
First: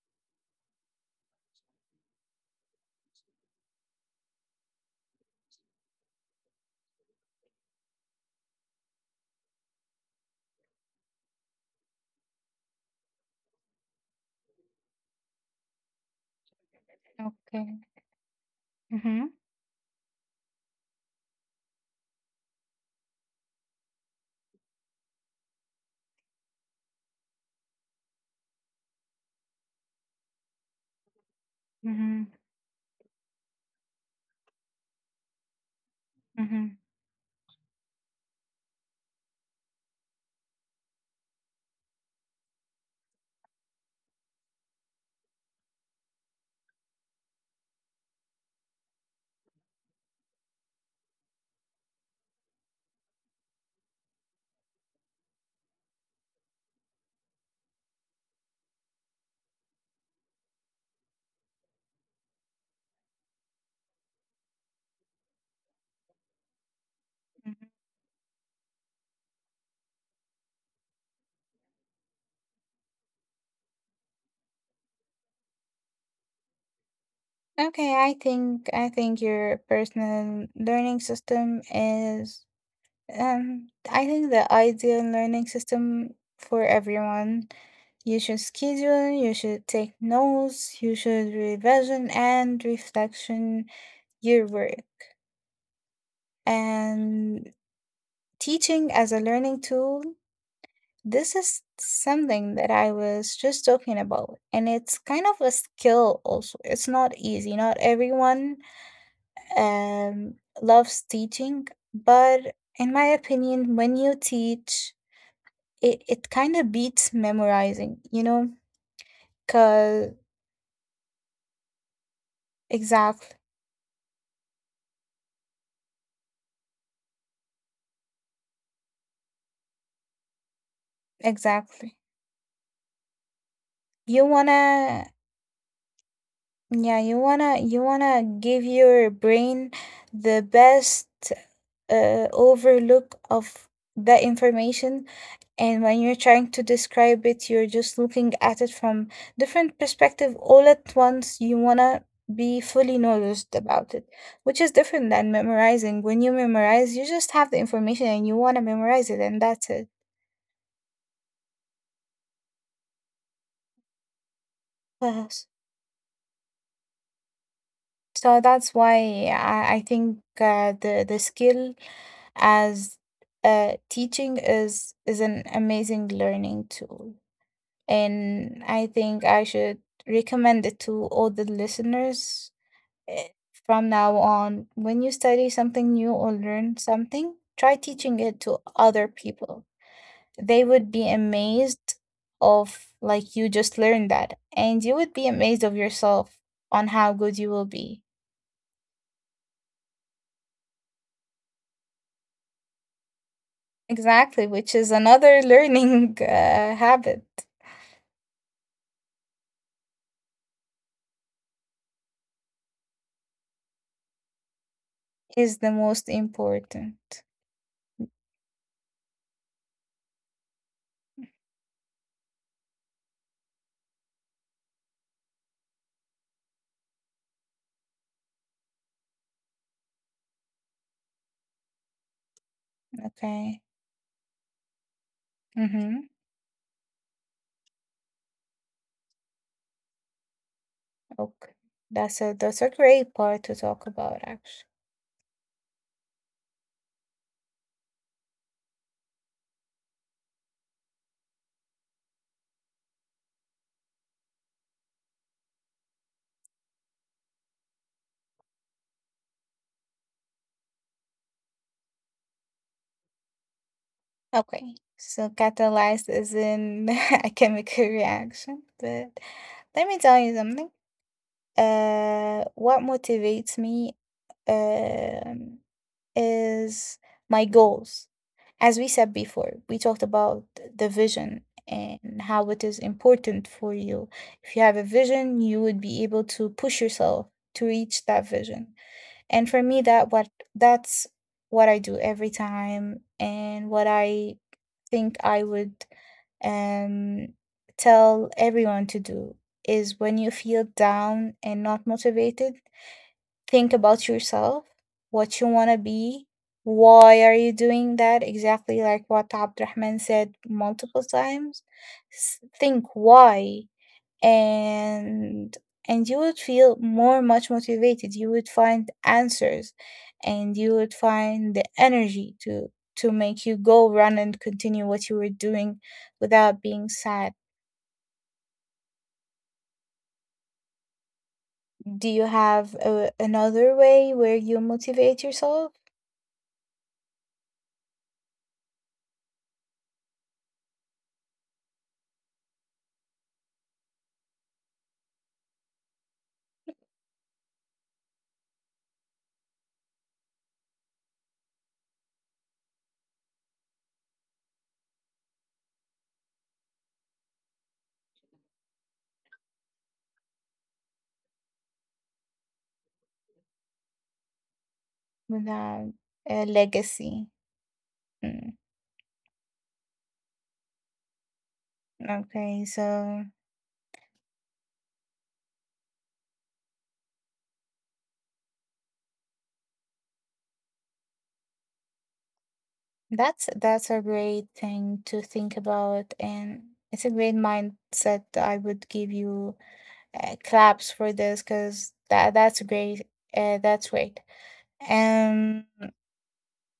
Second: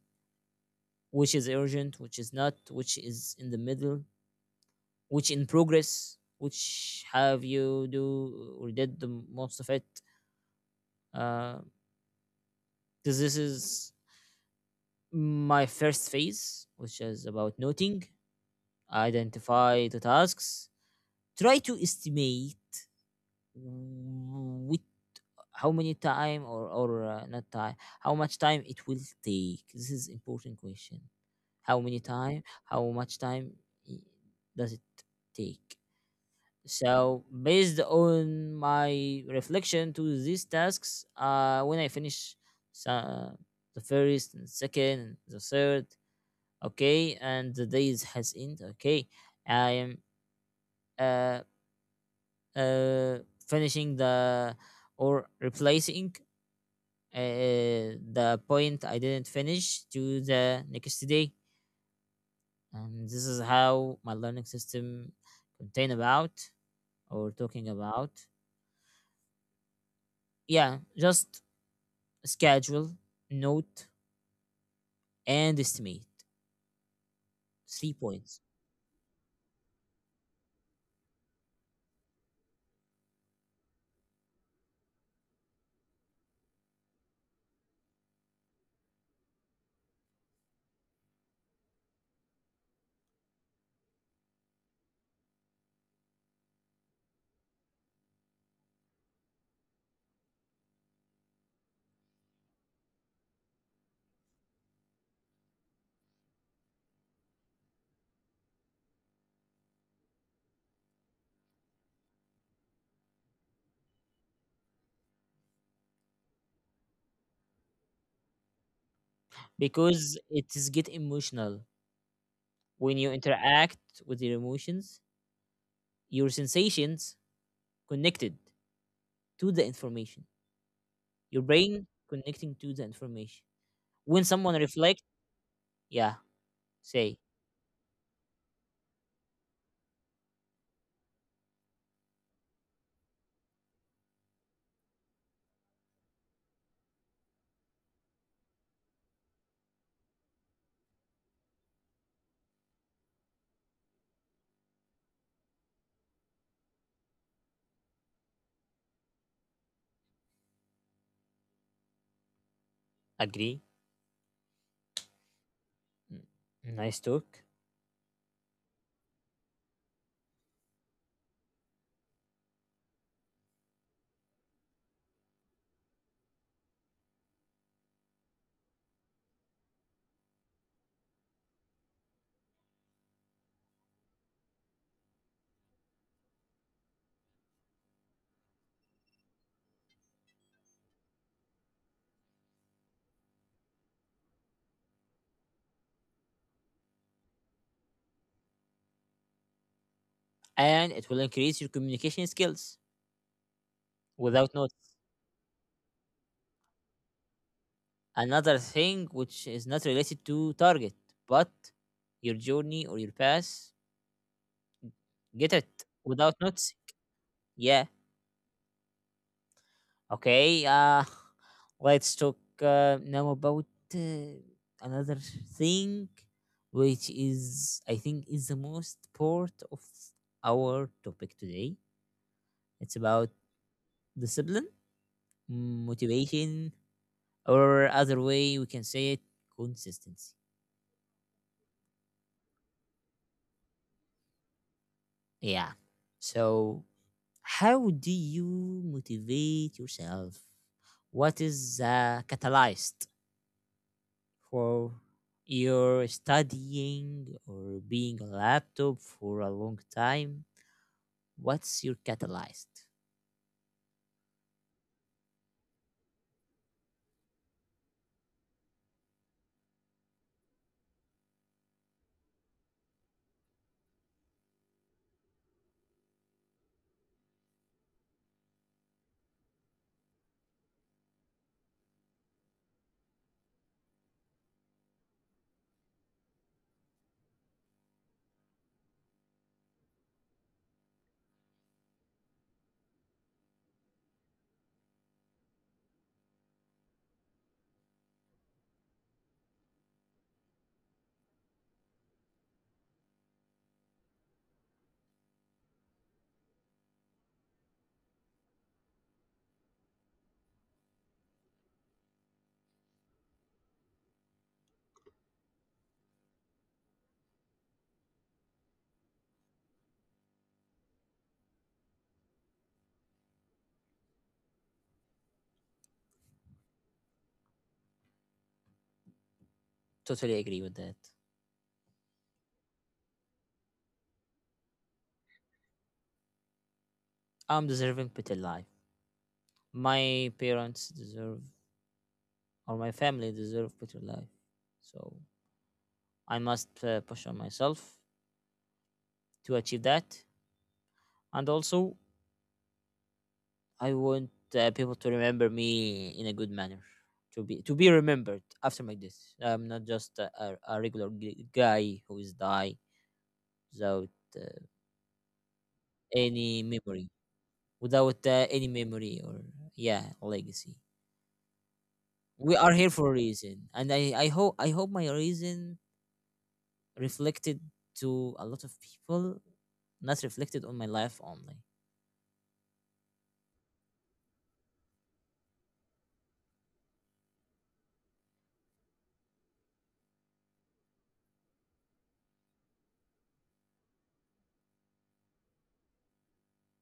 which is urgent, which is not, which is in the middle, which in progress, which have you do or did the most of it. Because this is my first phase, which is about
Okay.
noting,
Mm-hmm.
identify the tasks, try to estimate which how many time or not time, how much time it will take. This is important question. How many
Mm-hmm.
time, how much time i- does it take?
Mm-hmm.
So based on my reflection to these tasks, when I finish, so the first and second and the third, okay, and the days has end, okay, I am uh uh finishing the or replacing the point I didn't finish to the next day. And this is how my learning system contain about or talking about. Yeah, just schedule, note, and estimate. Three
Okay, I
points.
think I think your personal learning system is, um, I think the ideal learning system for everyone. You should schedule, you should take notes, you should revision and reflection your work. And teaching as a learning tool, this is something that I was just talking about. And it's kind of a skill also. It's not easy. Not everyone um, loves teaching, but in my opinion, when you teach, it kind of beats memorizing, you know? Cause
Because it is get emotional when you
exactly,
interact with your emotions, your sensations connected to the information. Your brain
exactly.
connecting to the information. When
You
someone reflect,
wanna,
yeah,
yeah,
say
you wanna give your brain the best overlook of that information, and when you're trying to describe it, you're just looking at it from different perspective all at once. You wanna be fully noticed about it, which is different than memorizing. When you memorize, you just have the information and you wanna memorize it, and that's
agree.
it.
Mm. Nice talk.
So that's why I think the skill as teaching is an amazing learning tool, and I think I should recommend it to all the listeners, eh, from now on. When you study something new or learn something, try teaching it to other people. They would be amazed of like you just learned that, and you would be amazed of yourself on how good you will be.
And it will increase your communication skills
Exactly,
without
which is
notice.
another learning habit
Another thing which is not related to target, but your journey or your path, get
is the
it
most
without noticing.
important.
Yeah. Okay. Let's talk now about uh, another thing, which is, I think, is the most part of our topic today. It's about
Okay.
discipline,
Mm-hmm.
motivation, or other way we can say it consistency.
Okay. That's a great part to talk about actually.
Yeah, so how do you motivate yourself? What is catalyzed for your studying or being a laptop for a long time? What's your catalyzed?
Okay. So catalyzed is in a chemical reaction, but let me tell you something. What motivates me? Um, is my goals. As we said before, we talked about the vision and how it is important for you. If you have a vision, you would be able to push yourself to reach that vision. And for me that's what I do every time, and what I think I would um tell everyone to do is when you feel down and not motivated, think about yourself, what you want to be, why are you doing that? Exactly like what Abdurrahman said multiple times. S- think why, and and you would feel more much motivated. You would find answers and you would find the energy to make you go run and continue what you were doing without being sad.
Totally agree with that.
Do you have a, another way where you motivate yourself?
I'm deserving better life. My parents deserve, or my family deserve better life. So I must push on myself to achieve that. And also I want people to remember me in a good manner, to be remembered after my death. I'm not just a regular guy who is die without uh,
Without a
any memory,
legacy.
without
Mm,
any memory or yeah legacy. We
okay,
are here for a
so
reason, and I hope I hope my reason reflected to a lot of people, not reflected on my life only.
that's a great thing to think about, and it's a great mindset. I would give you claps for this because that's great. That's great. Um.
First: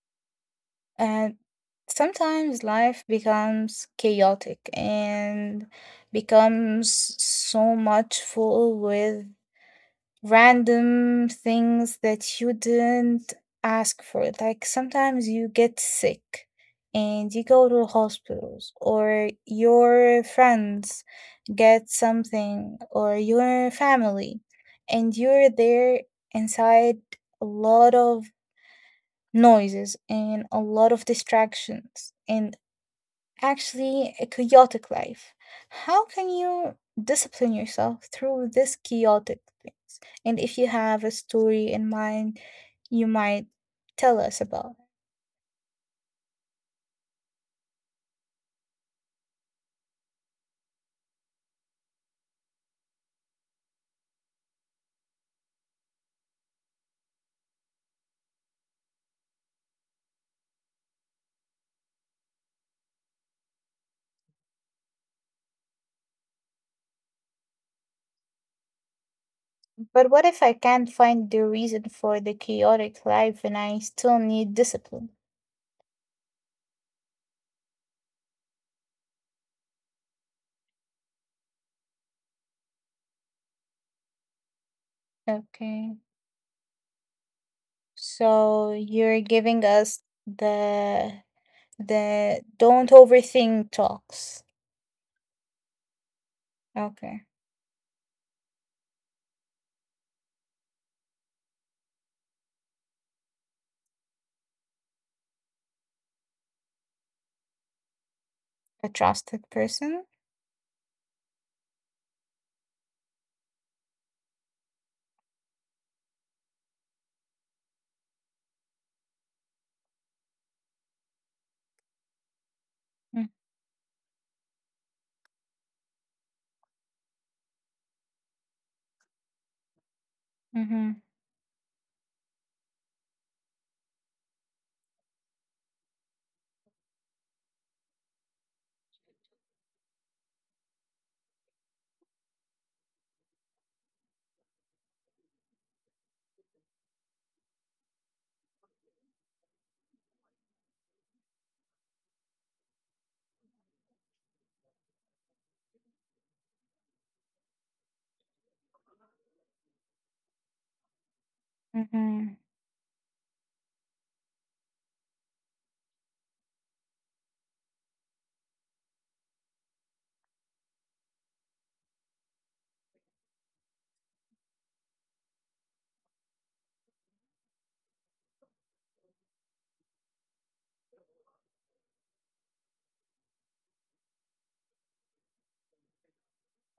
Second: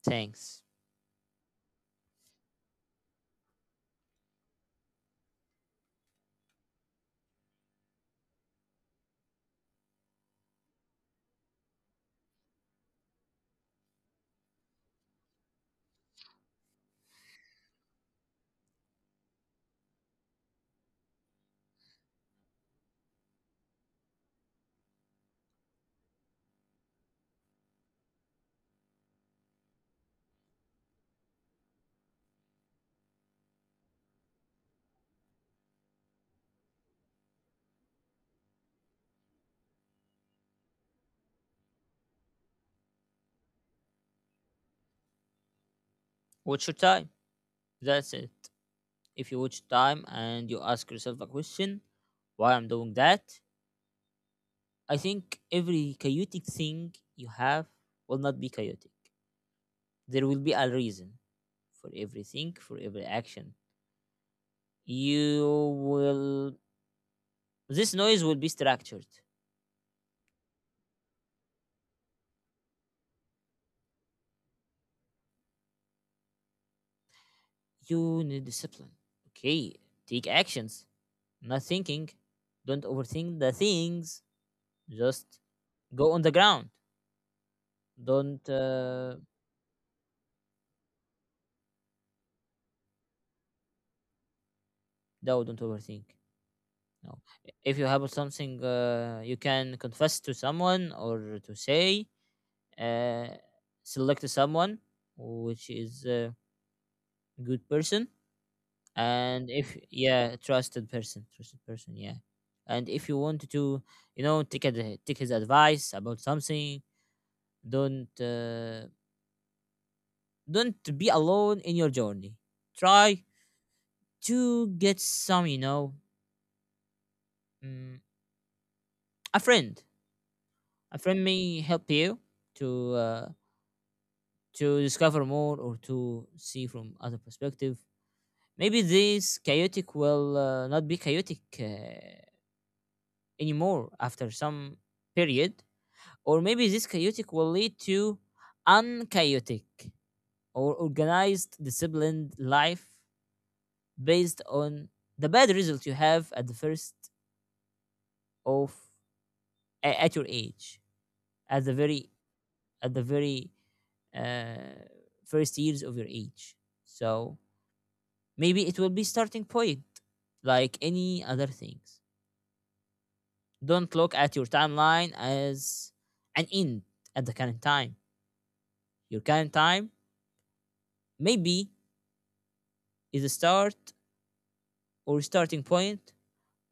Thanks.
And sometimes life becomes chaotic and becomes so much full with random things that you didn't ask for. Like sometimes you get sick and you go to hospitals, or your friends get something, or your family, and you're there inside a lot of noises and a lot of distractions and actually a chaotic life. How can you discipline yourself through this chaotic things? And if you have a story in mind, you might tell us about. It.
What's your time? That's it. If you watch time and you ask yourself a question, why I'm doing that, I think every chaotic thing you have will not be chaotic. There will be a reason for everything, for every action. You will, this noise will be structured.
But what if I can't find the reason for the chaotic life and I still need discipline?
You need discipline. Okay, take actions, not thinking. Don't overthink the things, just
Okay.
go on the ground. Don't,
So you're giving us the the don't overthink talks.
No, don't overthink.
Okay.
No. If you have something you can confess to someone or to say, uh, select someone which is a good person,
A trusted
and if
person?
yeah, trusted person, yeah. And if you want to, you know, take his advice about something, don't uh, don't be alone in your journey.
Mm,
Try to get some, you know, mm, a friend.
mhm,
A friend may help you to uh, to discover more or to see from other perspective. Maybe this chaotic will not be chaotic anymore after some period, or maybe this chaotic will lead to unchaotic or organized, disciplined life based on the bad result you have at the first of at your age, at the very
mhm.
at the very uh, first years of your age. So maybe it will be starting point like any other things. Don't look at your timeline as an end at the current time. Your current time maybe is a start or starting point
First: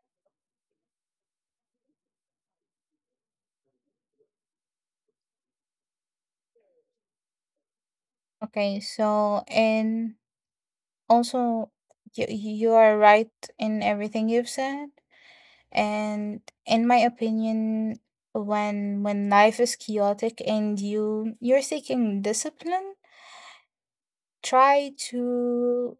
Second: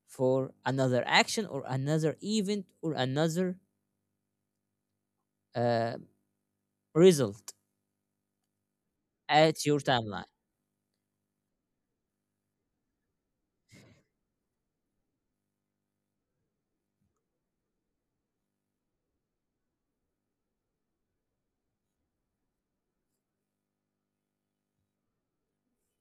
for another action or another event or another uh, result
Okay, so
at your
and
timeline.
also you are right in everything you've said. And in my opinion, when life is chaotic and you you're seeking discipline, try to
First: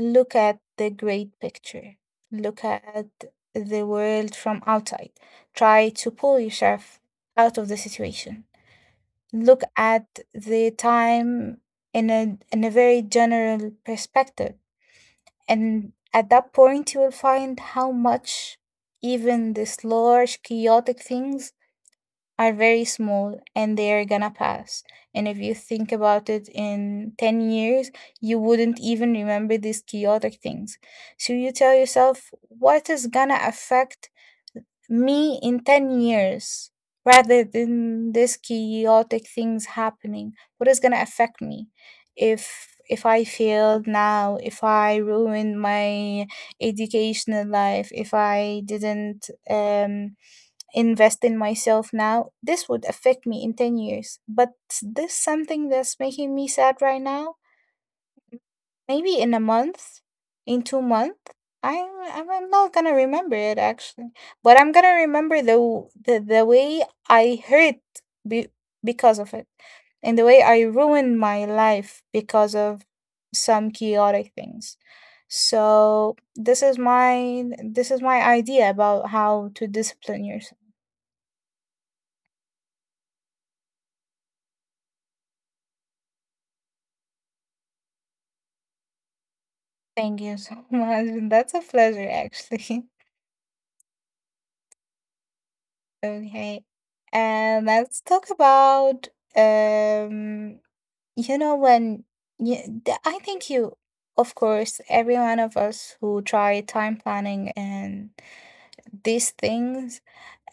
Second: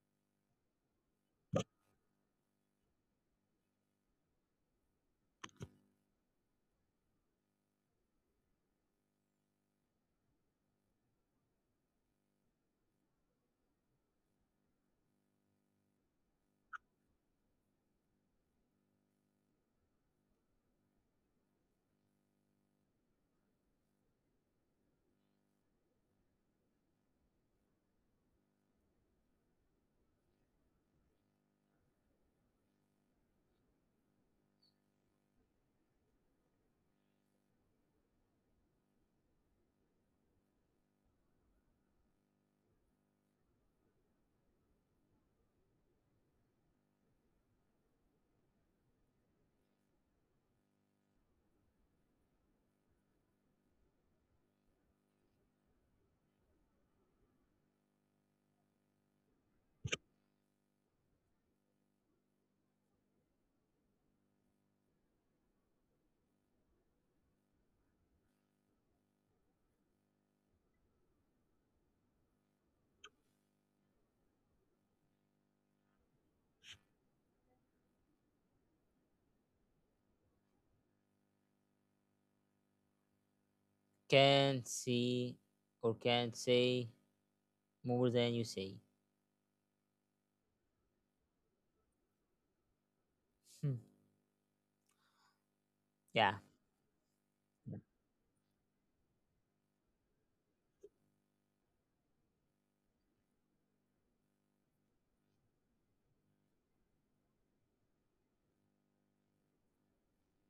look at the great picture. Look at the world from outside. Try to pull yourself out of the situation, look at the time in a very general perspective, and at that point you will find how much even these large chaotic things are very small and they are gonna pass. And if you think about it in 10 years, you wouldn't even remember these chaotic things. So you tell yourself, what is gonna affect me in 10 years, rather than this chaotic things happening, what is going to affect me if I failed now, if I ruined my educational life, if I didn't invest in myself now, this would affect me in 10 years. But this something that's making me sad right now, maybe in a month, in 2 months, I I'm not gonna remember it actually, but I'm gonna remember the the way I hurt be, because of it, and the way I ruined my life because of some chaotic things. So this is my idea about how to discipline yourself.
Can't see or can't say more than you say.
Thank you so much. That's a pleasure actually.
Hmm. Yeah,
Okay. And let's talk about um, you know, when you, I think you, of course, every one of us who try time planning and these things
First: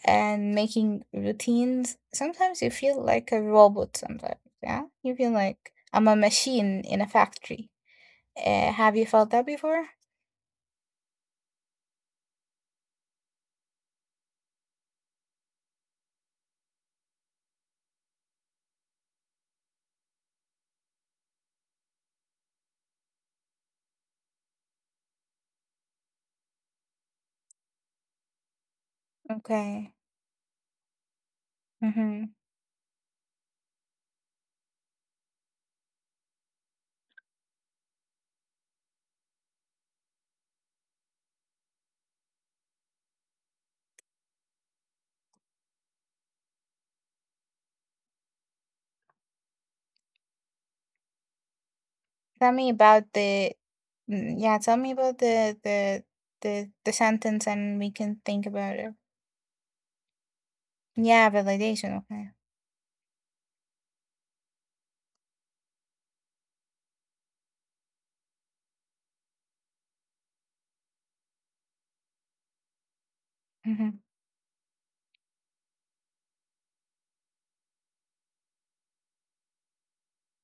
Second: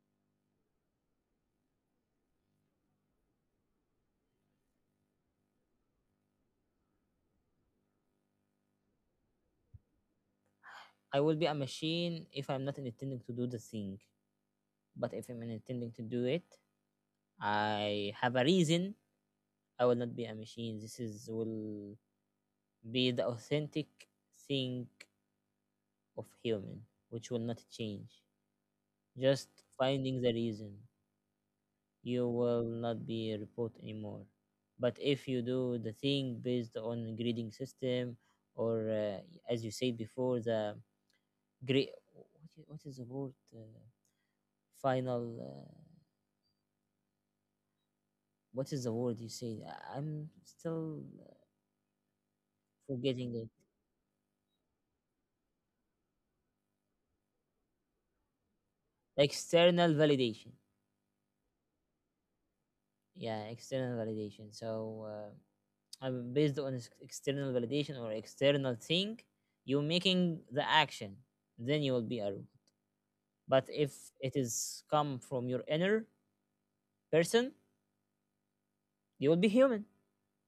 and making routines, sometimes you feel like a robot sometimes. Yeah. You feel like I'm a machine in a factory. Have you felt that before?
I will be a machine if I'm not intending to do the thing. But if I'm intending to do it, I have a reason. I will not be a machine. This is will be the authentic thing of human, which will not change. Just
Okay.
finding the reason,
Mm-hmm.
you will not be a robot anymore. But if you do the thing based on grading system, or as you said before, the great what is the word? Final. What is the word you say? I'm still
Tell me about
forgetting it.
the, mm, yeah, tell me about the sentence and we can think about it.
External validation.
Yeah, validation. Okay.
Yeah, external validation. So I'm based on external validation or external thing, you're making the action, then you will be a robot. But if
Mm-hmm.
it is come from your inner person, you will be human,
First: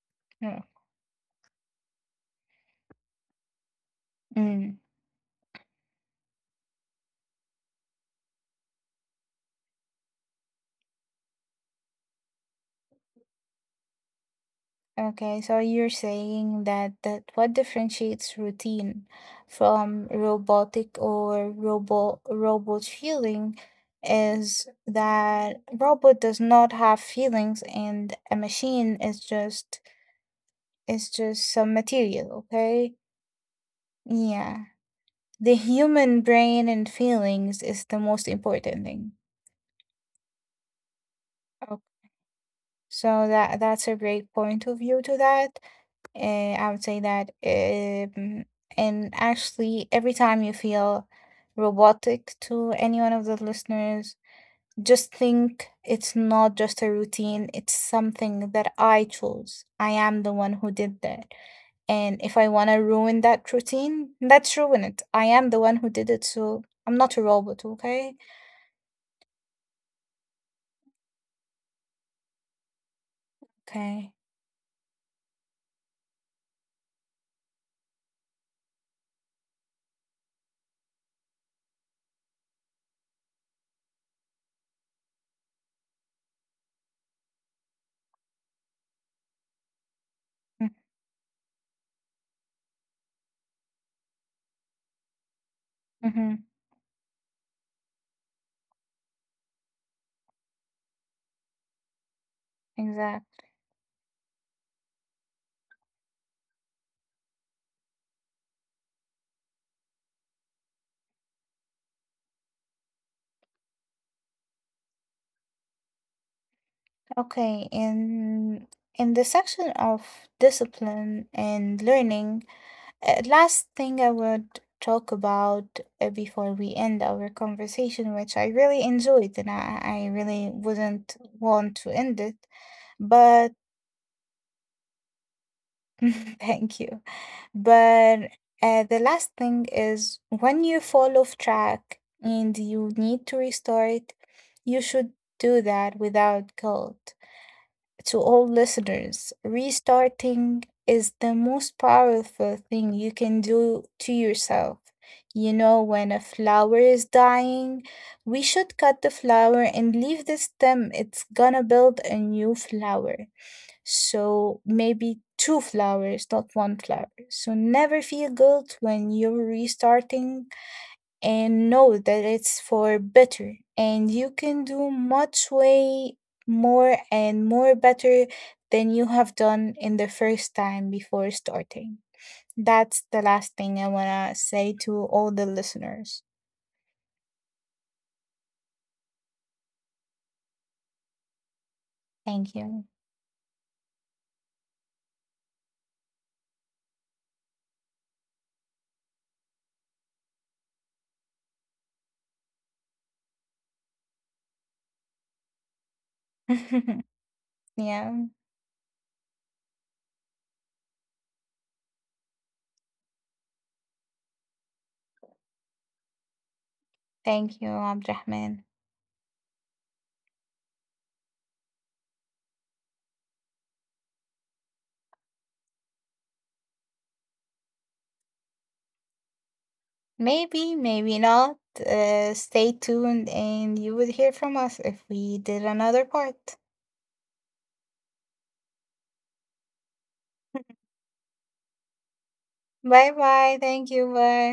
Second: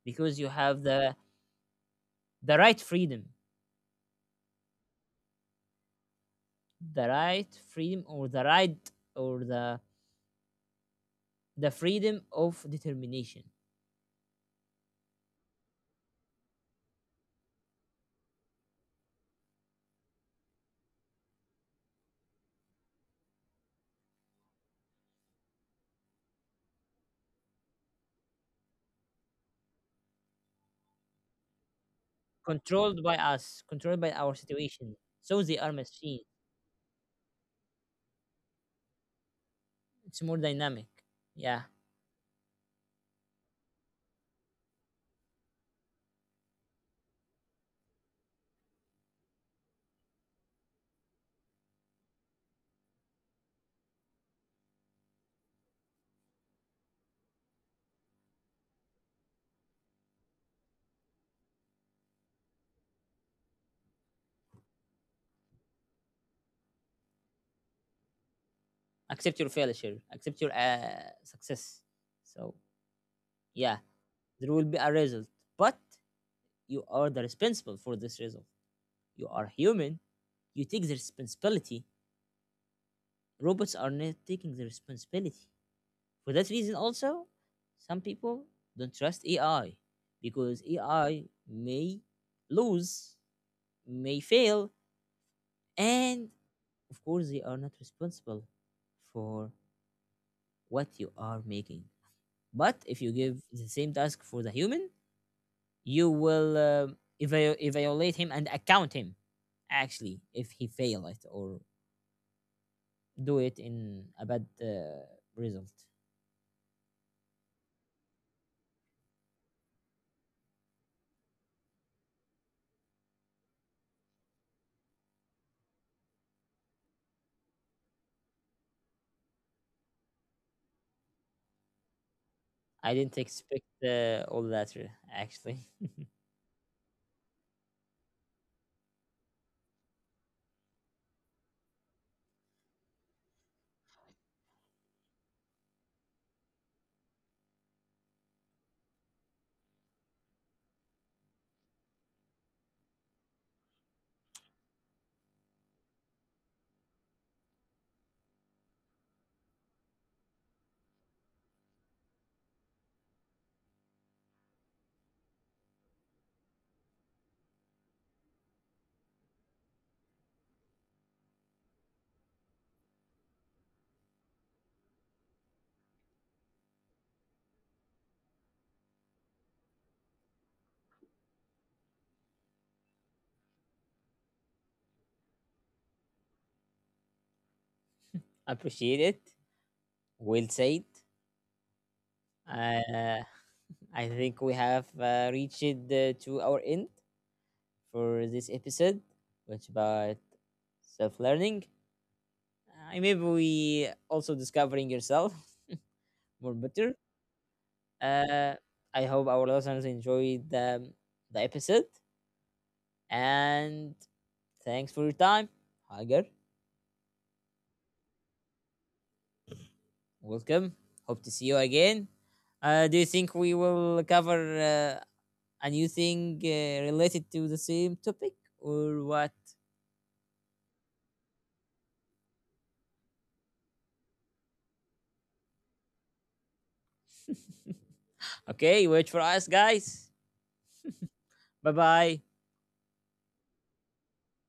because you have the right freedom,
Mm.
the right freedom, or the right, or the freedom of determination.
Okay, so you're saying that that what differentiates routine from robotic or robot feeling is that robot does not have feelings and a machine is just some material, okay?
Controlled by us, controlled by our
Yeah.
situation, so
The
they are
human
machines.
brain and feelings is the most important thing.
It's more dynamic, yeah.
Okay. So that that's a great point of view to that. I would say that, and actually, every time you feel robotic to any one of the listeners, just think it's not just a routine, it's something that I chose. I am the one who did that. And if I want to ruin that routine, let's ruin it. I am the one who did it, so I'm not a robot, okay?
Accept your failure, accept your success. So yeah,
Okay.
there will be a result, but you are the responsible for this result. You are human. You take the responsibility. Robots are not taking the responsibility. For that reason, also, some people don't trust AI, because
Mm,
AI may lose, may fail, and
mm-hmm.
of course, they are not responsible for what you are making. But if you give
Exactly.
the same task for the human, you will evaluate him and account him, actually, if he fail it or do it in a bad result.
Okay. And in the section of discipline and learning, uh, last thing I would talk about before we end our conversation, which I really enjoyed and I really wouldn't want to end it,
I didn't
but
expect all that actually.
thank you. But the last thing is when you fall off track and you need to restart, you should do that without guilt. To all listeners, restarting is the most powerful thing you can do to yourself. You know, when a flower is dying, we should cut the flower and leave the stem. It's gonna build a new flower. So maybe two flowers, not one flower. So never feel guilt when you're restarting, and know that it's for better and you can do much way more and more better than you have done in the first time before starting. That's the last thing I want to say to all the listeners.
Appreciate it. Well said.
Thank you.
Uh, I think we have reached to our end for this episode, which about self learning. Maybe we also discovering yourself more better.
Yeah,
Uh, I hope our listeners enjoyed the episode and thanks for your time. Hager,
thank you, Abdurrahman.
welcome. Hope to see you again. Do you think we will cover a new thing related to the same topic or what?
Maybe maybe not, stay tuned and you would hear from us if we did another part.
Okay, wait for us, guys. Bye bye.
Bye bye, thank you, bye.